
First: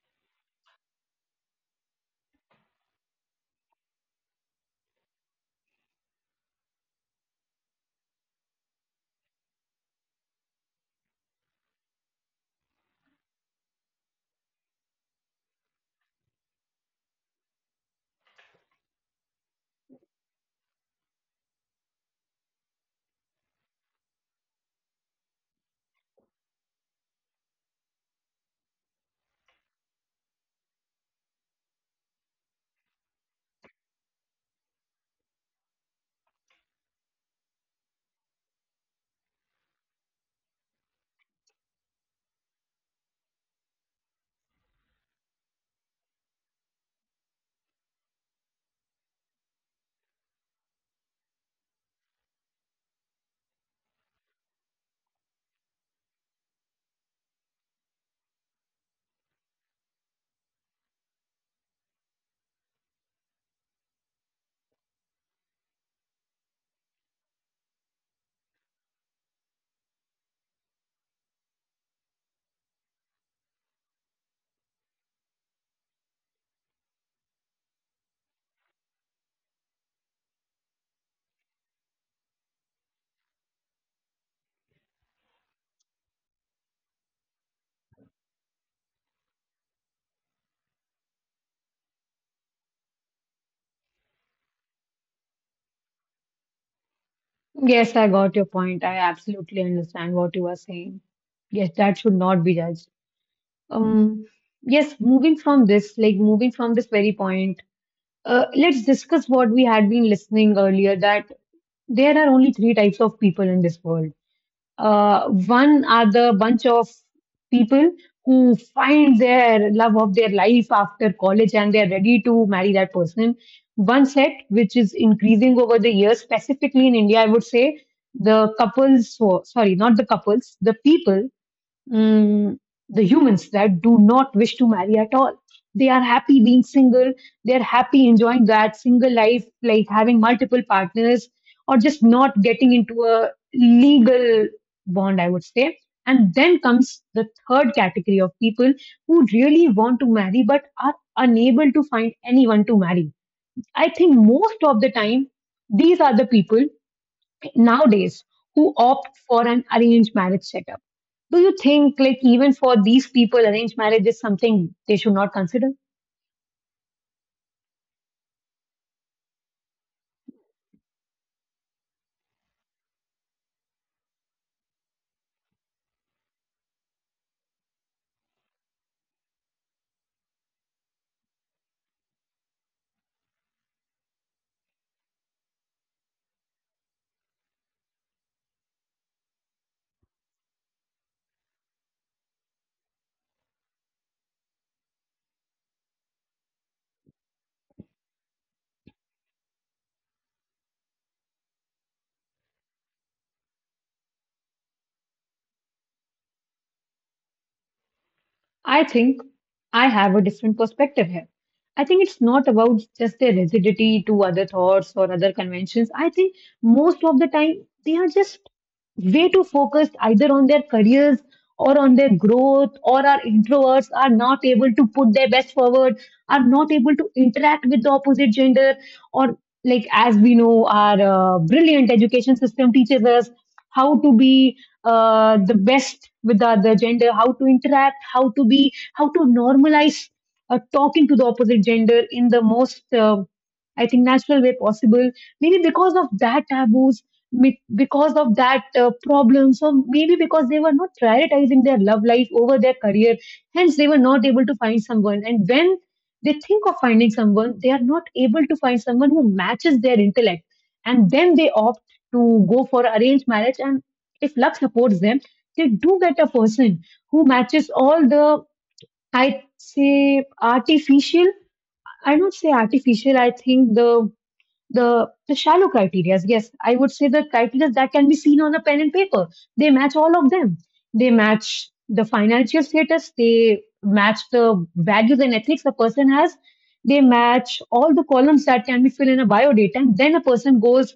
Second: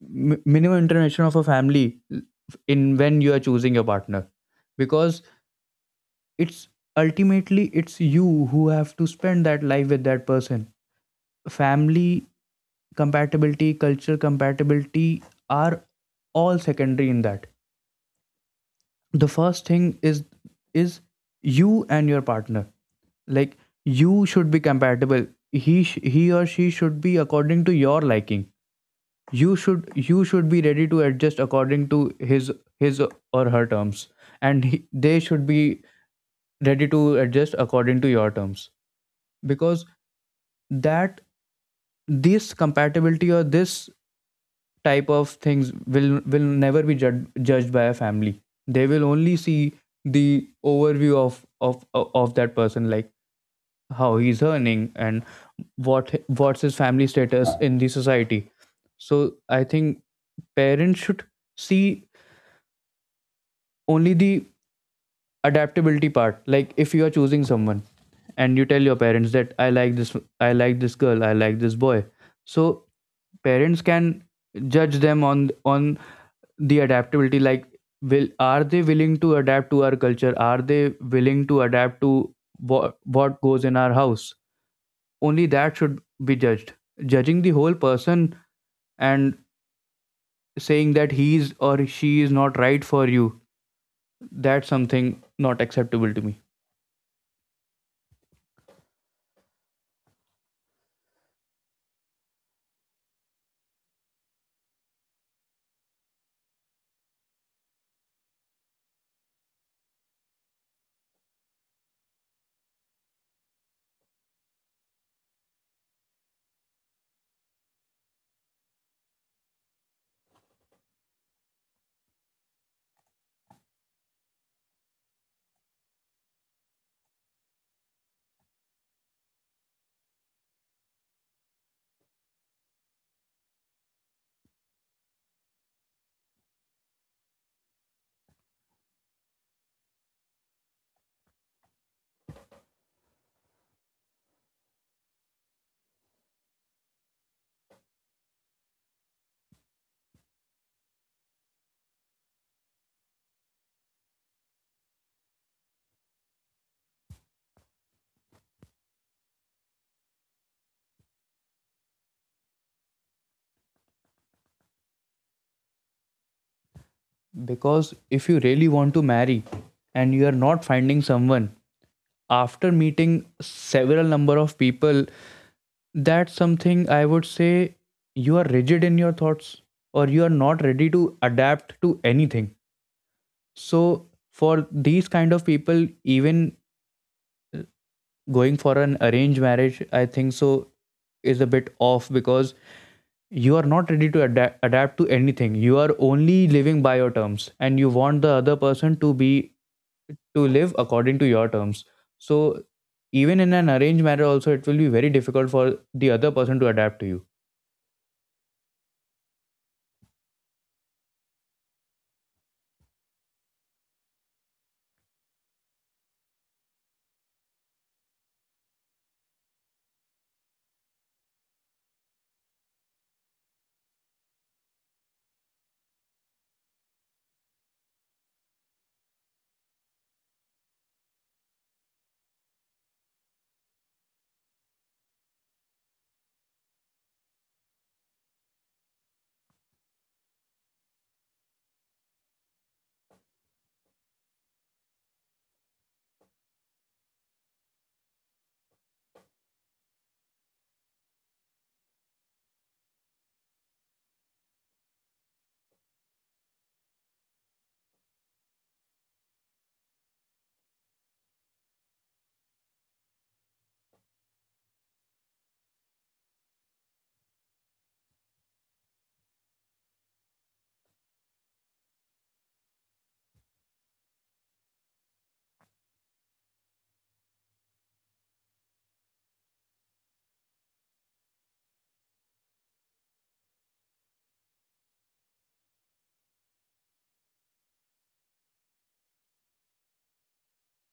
[SPEAKER 2] minimum intervention of a family in, when you are choosing your partner, because it's, ultimately, it's you who have to spend that life with that person. Family compatibility, culture compatibility, are all secondary in that. The first thing is you and your partner. Like, you should be compatible, he or she should be according to your liking. You should be ready to adjust according to his his or her terms, and he, they should be ready to adjust according to your terms. Because that this compatibility, or this type of things, will never be judged by a family. They will only see the overview of that person, like, how he's earning and what's his family status in the society. So I think parents should see only the adaptability part. Like, if you are choosing someone and you tell your parents that I like this, I like this girl, I like this boy. So parents can judge them on the adaptability. Like, will are they willing to adapt to our culture, are they willing to adapt to what goes in our house. Only that should be judged. Judging the whole person and saying that he's or she is not right for you, that's something not acceptable to me.
[SPEAKER 1] Yes, I got your point. I absolutely understand what you are saying. Yes, that should not be judged. Um, yes, moving from this, like moving from this very point, let's discuss what we had been listening earlier, that there are only three types of people in this world. One are the bunch of people who find their love of their life after college and they're ready to marry that person. One set, which is increasing over the years, specifically in India, I would say the couples, not the couples, the people, mm, the humans that do not wish to marry at all. They are happy being single. They are happy enjoying that single life, like having multiple partners or just not getting into a legal bond, I would say. And then comes the third category of people who really want to marry but are unable to find anyone to marry. I think most of the time, these are the people nowadays who opt for an arranged marriage setup. Do you think, like, even for these people, arranged marriage is something they should not consider?
[SPEAKER 2] Because if you really want to marry and you are not finding someone after meeting several number of people, that's something I would say, you are rigid in your thoughts, or you are not ready to adapt to anything. So for these kind of people, even going for an arranged marriage, I think so, is a bit off, because you are not ready to adapt to anything. You are only living by your terms, and you want the other person to be, to live according to your terms. So even in an arranged marriage also, it will be very difficult for the other person to adapt to you.
[SPEAKER 1] I think I have a different perspective here. I think it's not about just their rigidity to other thoughts or other conventions. I think most of the time they are just way too focused either on their careers or on their growth, or our introverts are not able to put their best forward, are not able to interact with the opposite gender, or like as we know, our brilliant education system teaches us how to be the best with the other gender, how to interact, how to be, how to normalize talking to the opposite gender in the most, I think, natural way possible. Maybe because of that taboos, because of that problems, or maybe because they were not prioritizing their love life over their career, hence they were not able to find someone. And when they think of finding someone, they are not able to find someone who matches their intellect, and then they opt to go for arranged marriage and if luck supports them, they do get a person who matches all the, I'd say, artificial. I don't say artificial. I think the shallow criteria. Yes, I would say the criteria that can be seen on a pen and paper. They match all of them. They match the financial status. They match the values and ethics a person has. They match all the columns that can be filled in a bio data, and then a person goes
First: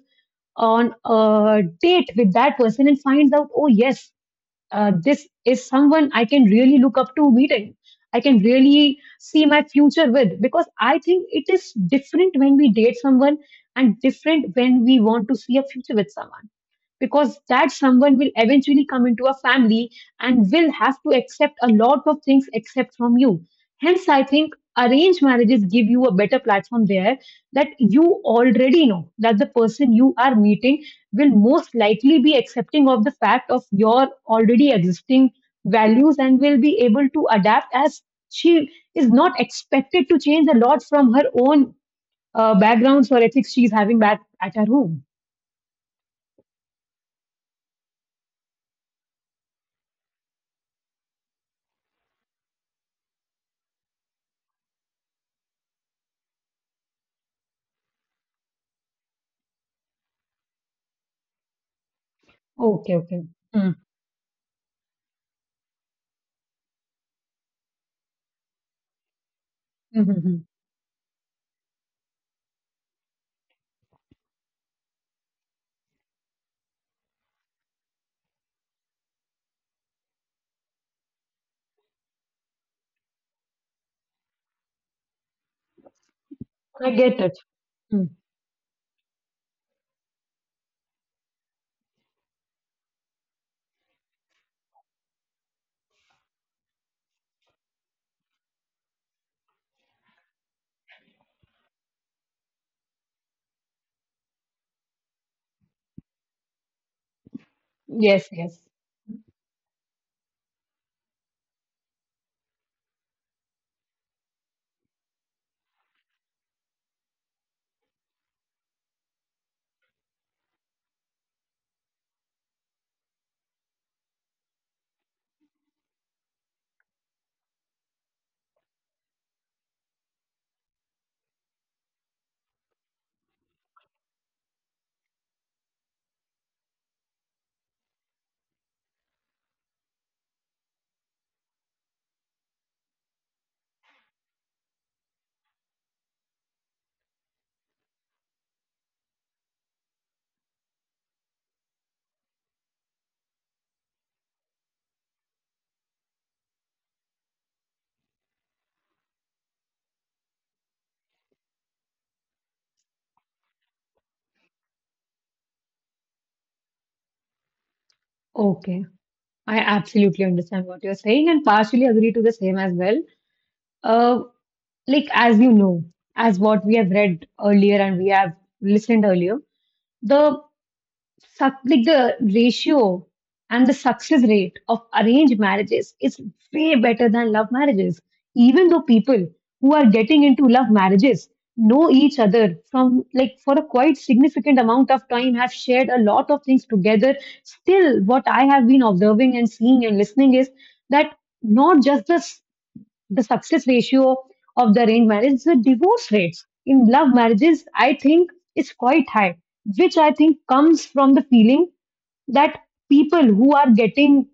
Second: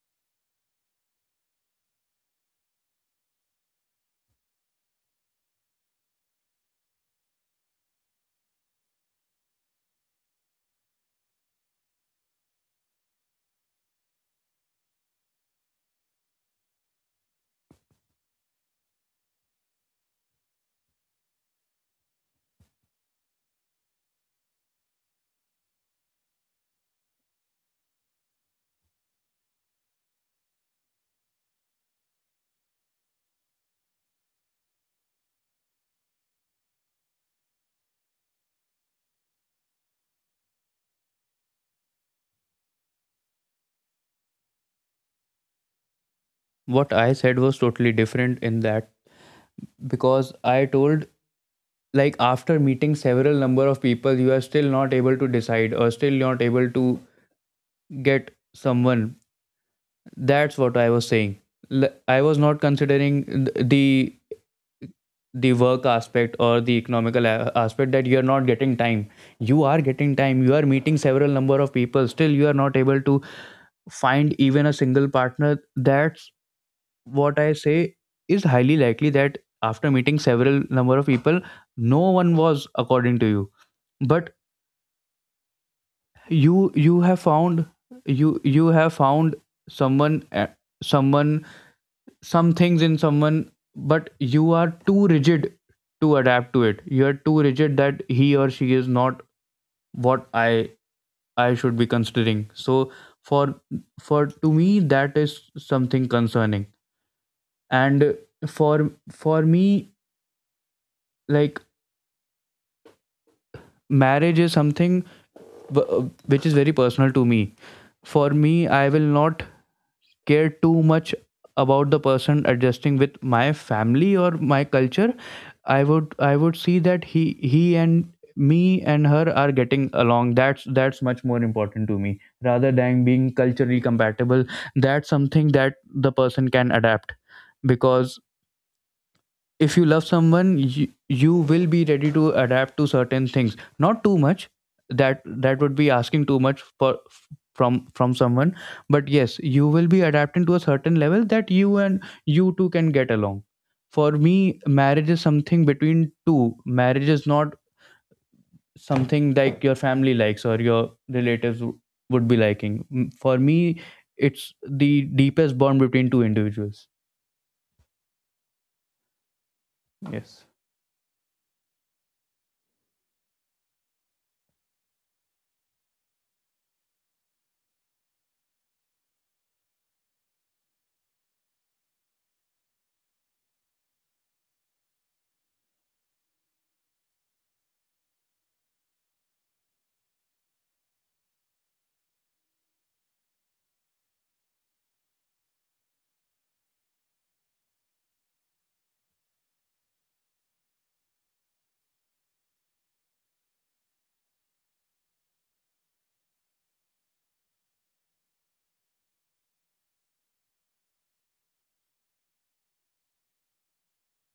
[SPEAKER 1] on a date with that person and finds out, oh, yes, this is someone I can really look up to meeting. I can really see my future with because I think it is different when we date someone and different when we want to see a future with someone because that someone will eventually come into a family and will have to accept a lot of things except from you, hence I think arranged marriages give you a better platform there, that you already know that the person you are meeting will most likely be accepting of the fact of your already existing values and will be able to adapt as she is not expected to change a lot from her own backgrounds or ethics she's having back at her home.
[SPEAKER 2] What I said was totally different in that, because I told, like, after meeting several number of people, you are still not able to decide, or still not able to get someone, that's what I was saying. I was not
[SPEAKER 1] Okay,
[SPEAKER 2] considering
[SPEAKER 1] okay.
[SPEAKER 2] the the work aspect, or the economical, aspect. That you are not getting time, you are
[SPEAKER 1] Mm-hmm.
[SPEAKER 2] getting
[SPEAKER 1] Hmm.
[SPEAKER 2] time, you are meeting several number of people, still you are not able to find even a single partner. That's what I say, is highly likely that, after meeting several number of people, no one was according to you, but you
[SPEAKER 1] I
[SPEAKER 2] you have
[SPEAKER 1] get it.
[SPEAKER 2] found,
[SPEAKER 1] Hmm.
[SPEAKER 2] you have found someone, someone, some things in someone, but you are too rigid to adapt to it. You are too rigid that he or she is not what I should be considering. So, for for to me, that is something concerning. And
[SPEAKER 1] Yes, yes.
[SPEAKER 2] for for me, like, marriage is something wh- which is very personal to me. For me, I will not care too much about the person adjusting with my family or my culture. I would see that he and me and her are getting along. That's much more important to me, rather than being culturally compatible. That's something that the person can adapt, because if you love someone, you will be ready to adapt to certain things, not too much, that would be asking too much for from someone. But yes, you will be adapting to a certain level that you, and you two, can get along. For me, marriage is something between two. Marriage is not something like your family likes, or your relatives would be liking. For me, it's the deepest bond between two individuals.
[SPEAKER 1] Okay. I absolutely
[SPEAKER 2] Yes.
[SPEAKER 1] understand what you're saying and partially agree to the same as well. Uh, like, as you know, as what we have read earlier and we have listened earlier, the like the ratio and the success rate of arranged marriages is way better than love marriages. Even though people who are getting into love marriages know each other from like for a quite significant amount of time, have shared a lot of things together. Still, what I have been observing and seeing and listening is that not just the success ratio of the arranged marriage, the divorce rates in love marriages, I think, is quite high, which I think comes from the feeling that people who are getting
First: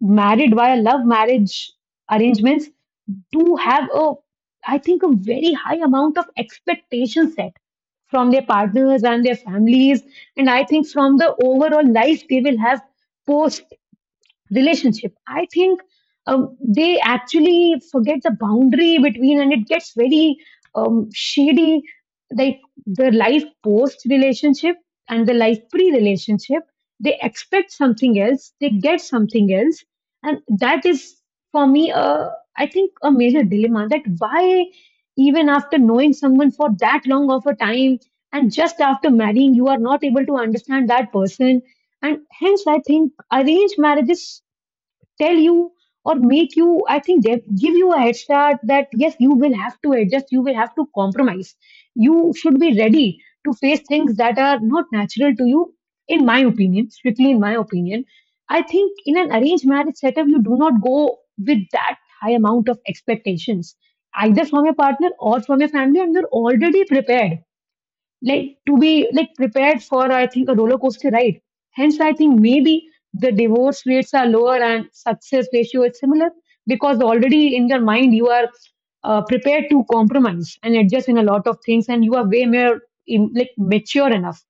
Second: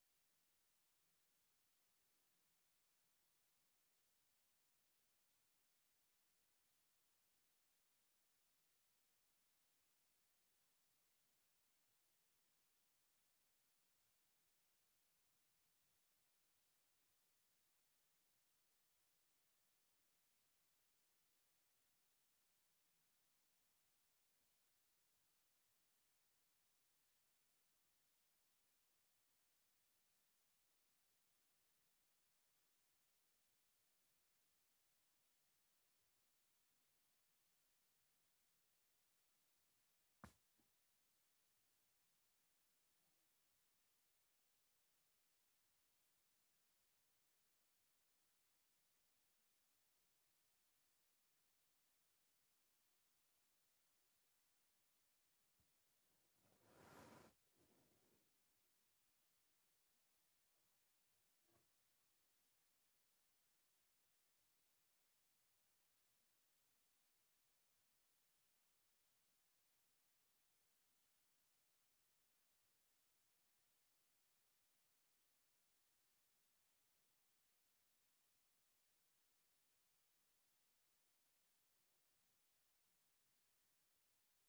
[SPEAKER 1] married via love marriage arrangements do have a, I think, a very high amount of expectation set from their partners and their families, and I think from the overall life they will have post relationship. I think they actually forget the boundary between, and it gets very shady. Like the life post relationship and the life pre relationship, they expect something else, they get something else, and that is for me, a, I think a major dilemma. That why even after knowing someone for that long of a time and just after marrying you are not able to understand that person, and hence I think arranged marriages tell you or make you, I think they give you a head start that yes, you will have to adjust, you will have to compromise, you should be ready to face things that are not natural to you. In my opinion, strictly in my opinion, I think in an arranged marriage setup you do not go with that high amount of expectations either from your partner or from your family, and you're already prepared like to be like prepared for I think a roller coaster ride. Hence, I think maybe the divorce rates are lower and success ratio is similar because already in your mind you are prepared to compromise and adjust in a lot of things, and you are way more like mature enough.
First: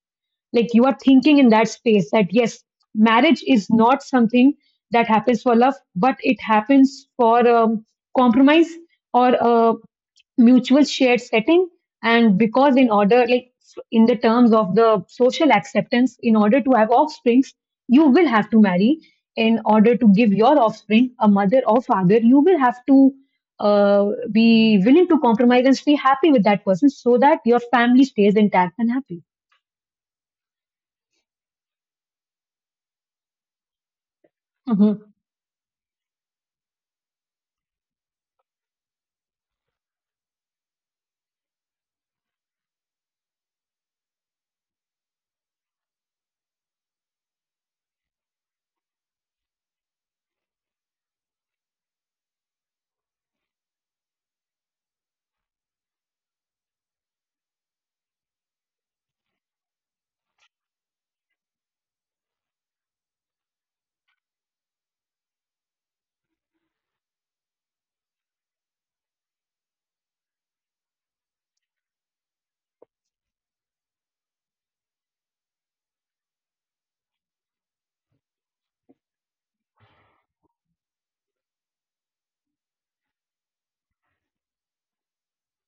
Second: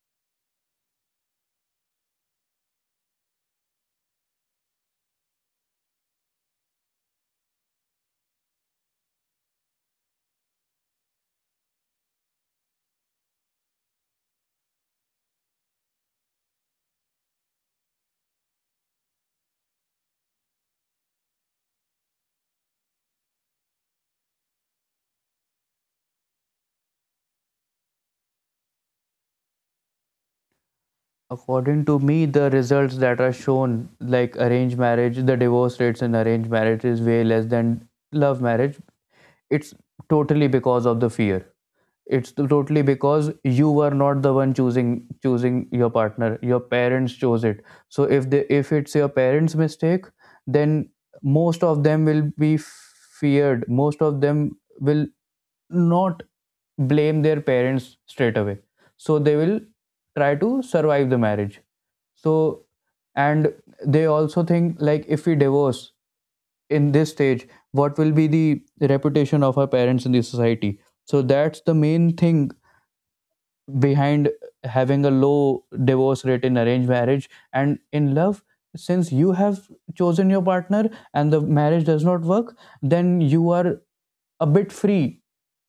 [SPEAKER 1] Like you are thinking in that space that yes, marriage is not something that happens for love, but it happens for compromise or mutual shared setting, and because in order like in the terms of the social acceptance in order to have offsprings you will have to marry, in order to give your offspring a mother or father you will have to uh, be willing to compromise and stay happy with that person so that your family stays intact and happy.
[SPEAKER 2] According to me, the results that are shown, like, arranged
[SPEAKER 1] Mhm.
[SPEAKER 2] marriage, the divorce rates in arranged marriage is way less than love marriage. It's totally because of the fear. It's totally because you were not the one choosing your partner, your parents chose it. So if they, if it's your parents mistake, then most of them will be feared, most of them will not blame their parents straight away. So they will try to survive the marriage. So, and they also think, like, if we divorce in this stage, what will be the reputation of our parents in the society. So that's the main thing behind having a low divorce rate in arranged marriage. And in love, since you have chosen your partner and the marriage does not work, then you are a bit free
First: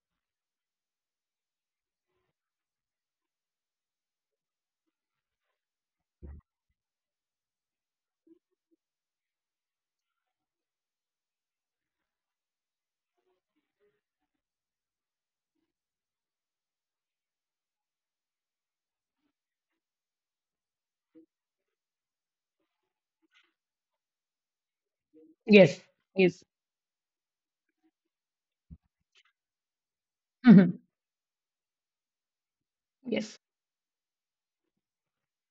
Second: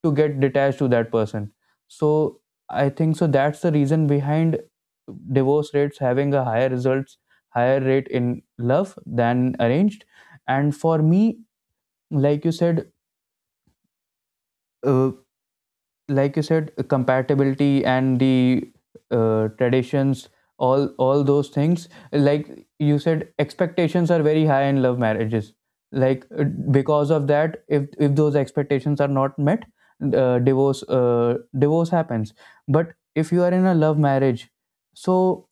[SPEAKER 2] to get detached to that person. So I think so, that's the reason behind divorce rates having a higher results, higher rate in love than arranged. And for me, like you said, uh, like you said, compatibility, and the, traditions, all those things, like you said, expectations are very high in love marriages.
[SPEAKER 1] Yes,
[SPEAKER 2] Like,
[SPEAKER 1] yes.
[SPEAKER 2] because of that, if those expectations are not met,
[SPEAKER 1] Mhm.
[SPEAKER 2] divorce, divorce happens. But if
[SPEAKER 1] Yes.
[SPEAKER 2] you are in a love marriage, so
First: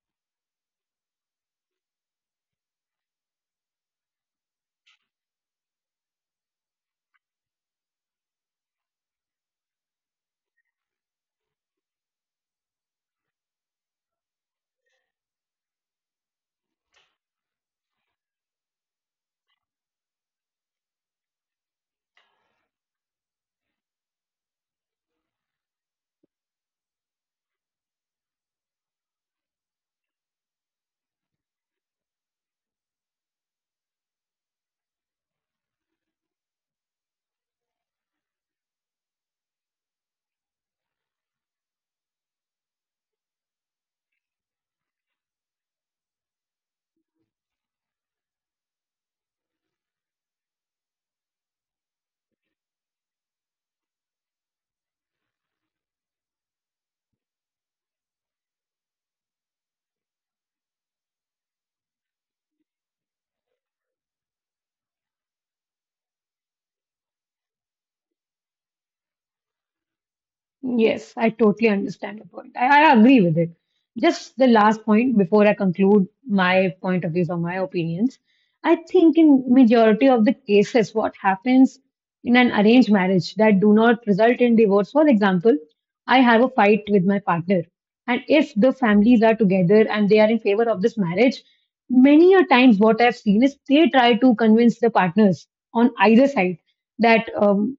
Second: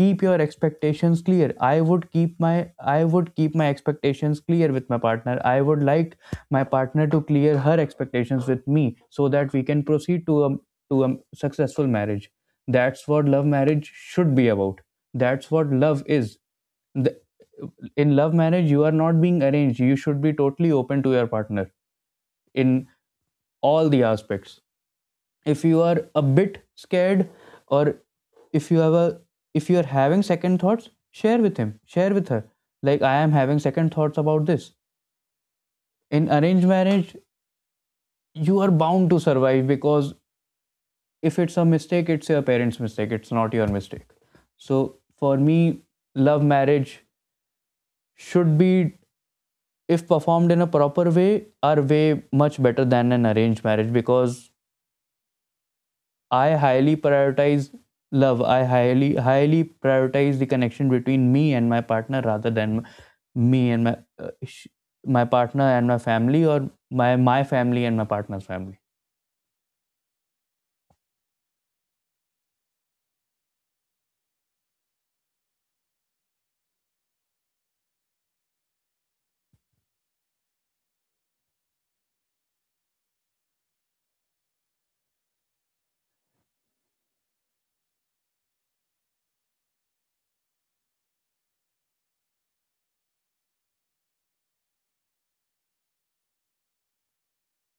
[SPEAKER 2] keep your expectations clear. I would keep my expectations clear with my partner. I would like my partner to clear her expectations with me, so that we can proceed to a, to a successful marriage. That's what love marriage should be about, that's what love is. the, in love marriage, you are not being arranged, you should be totally open to your partner in all the aspects. If you are a bit scared, or if you have a if you are having second thoughts, share with him, share with her, like, I am having second thoughts about this. In arranged marriage, you are bound to survive, because if it's a mistake, it's your parents mistake, it's not your mistake. So for me, love marriage should be, if performed in a proper way, are way much better than an arranged marriage, because I highly prioritize love. I highly highly prioritize the connection between me and my partner, rather than me and my, my partner and my family, or my family and my partner's family.
[SPEAKER 1] Yes, I totally understand your point. I agree with it. Just the last point before I conclude my point of views or my opinions. I think in majority of the cases, what happens in an arranged marriage that do not result in divorce, for example, I have a fight with my partner. And if the families are together and they are in favor of this marriage, many a times what I've seen is they try to convince the partners on either side that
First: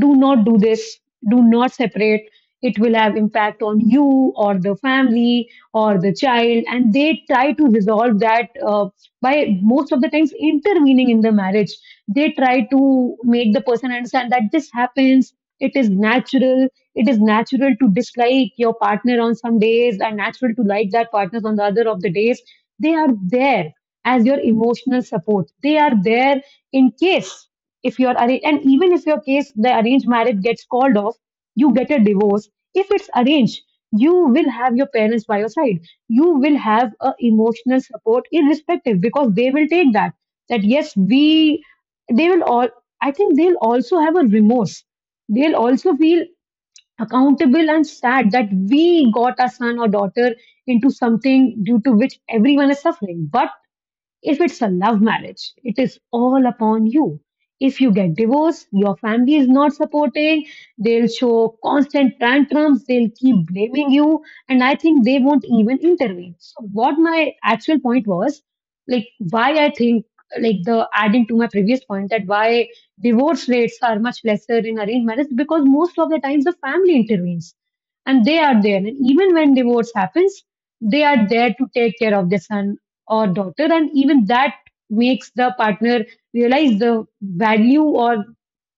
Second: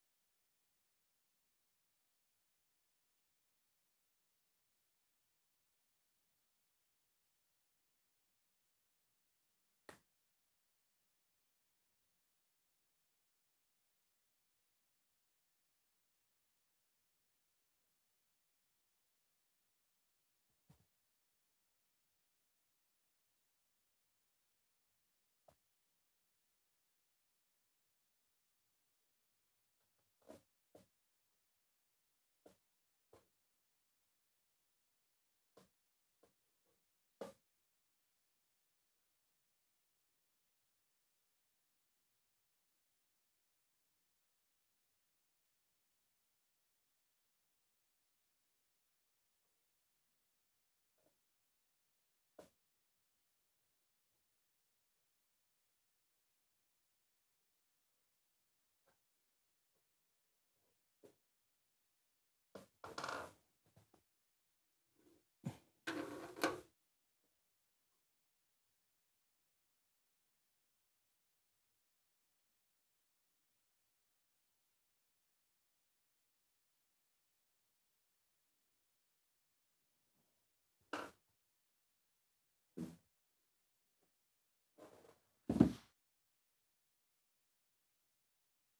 [SPEAKER 1] do not do this, do not separate, it will have impact on you or the family or the child, and they try to resolve that by most of the times intervening in the marriage. They try to make the person understand that this happens, it is natural. It is natural to dislike your partner on some days and natural to like that partner on the other of the days. They are there as your emotional support. They are there in case if you're arranged, and even if your case, the arranged marriage gets called off, you get a divorce. If it's arranged, you will have your parents by your side. You will have a emotional support, irrespective, because they will take that. That yes, we, they will all. I think they'll also have a remorse. They'll also feel accountable and sad that we got our son or daughter into something due to which everyone is suffering. But if it's a love marriage, it is all upon you. If you get divorced, your family is not supporting, they'll show constant tantrums, they'll keep blaming you, and I think they won't even intervene. So, what my actual point was, like, why I think, like, the adding to my previous point that why divorce rates are much lesser in arranged marriage because most of the times the family intervenes and they are there. And even when divorce happens, they are there to take care of their son or daughter, and even that makes the partner realize the value or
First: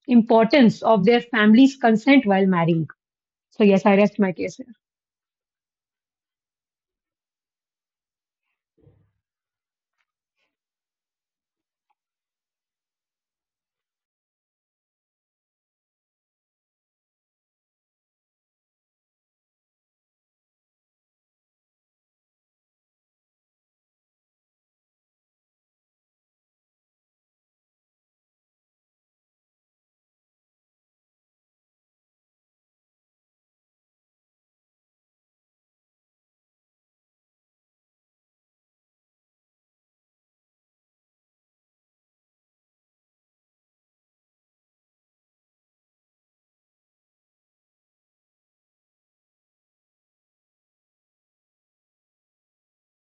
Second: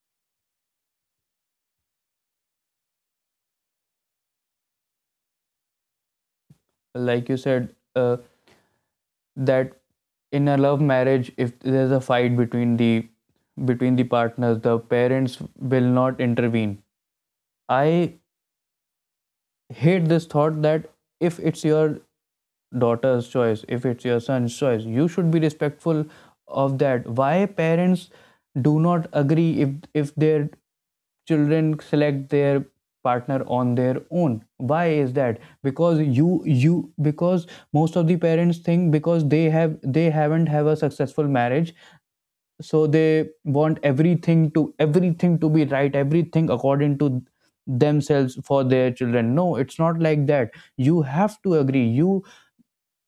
[SPEAKER 1] importance of their family's consent while marrying. So yes, I rest my case here.
[SPEAKER 2] Like you said, that in a love marriage, if there's a fight between the, between the partners, the parents will not intervene. I hate this thought that, if it's your daughter's choice, if it's your son's choice, you should be respectful of that. Why parents do not agree if their children select their partner on their own? Why is that? Because you, because most of the parents think, because they have, they haven't have a successful marriage. So they want everything to, everything to be right, everything according to themselves for their children. No, it's not like that. You have to agree. You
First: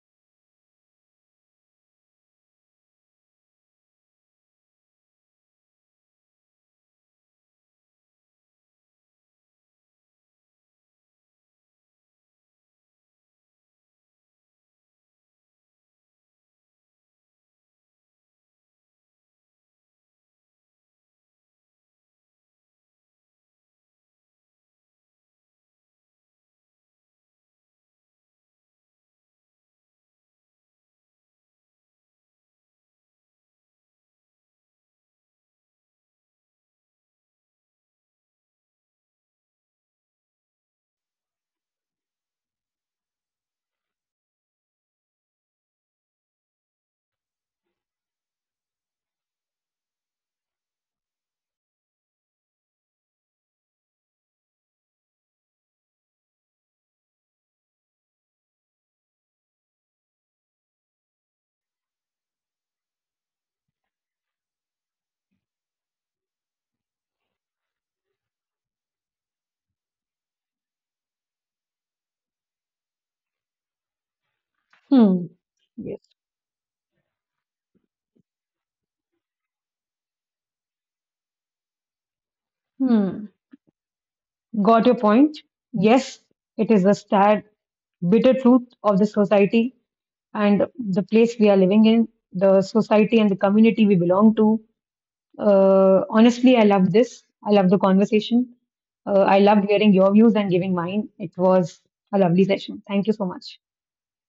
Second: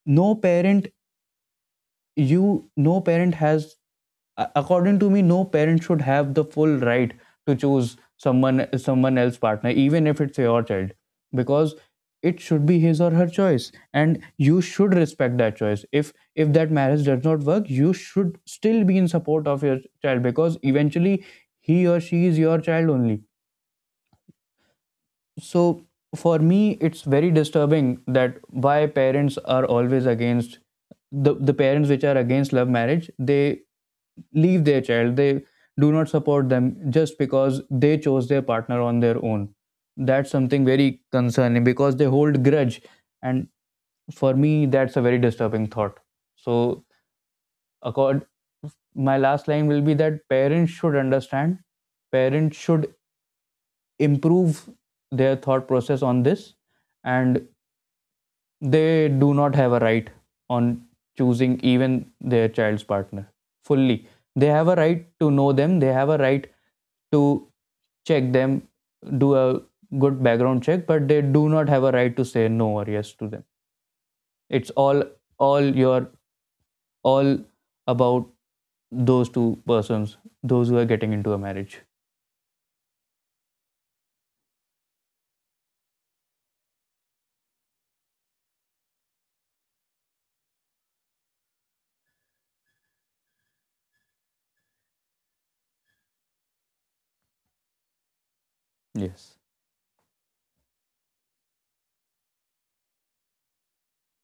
[SPEAKER 2] no parent you No parent has, according to me, no parent should have the full right to choose someone, someone else partner, even if it's your child. Because it should be his or her choice, and you should respect that choice. If that marriage does not work, you should still be in support of your child, because eventually, he or she is your child only. So for me, it's very disturbing that, why parents are always against the, parents which are against love marriage, they leave their child, they do not support them just because they chose their partner on their own. That's something very concerning, because they hold grudge. And for me, that's a very disturbing thought. So, accord my last line will be that, parents should understand. Parents should improve their thought process on this. And they do not have a right on choosing even their child's partner fully. They have a right to know them, they have a right to check them, do a good background check, but they do not have a right to say no or yes to them. It's
[SPEAKER 1] Hmm.
[SPEAKER 2] all
[SPEAKER 1] Yes.
[SPEAKER 2] your all about those two persons, those who are getting into a marriage.
[SPEAKER 1] Hmm, got your point. Yes, it is the sad bitter truth of the society and the place we are living in, the society and the community we belong to. Honestly, I love this. I love the conversation. I
[SPEAKER 2] Yes,
[SPEAKER 1] loved hearing your views and giving mine. It was a lovely session. Thank you so much.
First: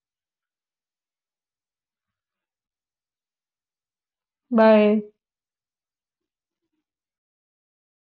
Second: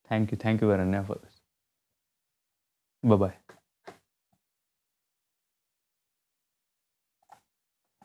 [SPEAKER 2] thank you, thank you, Varanya, for this. Bye bye.
[SPEAKER 1] Bye.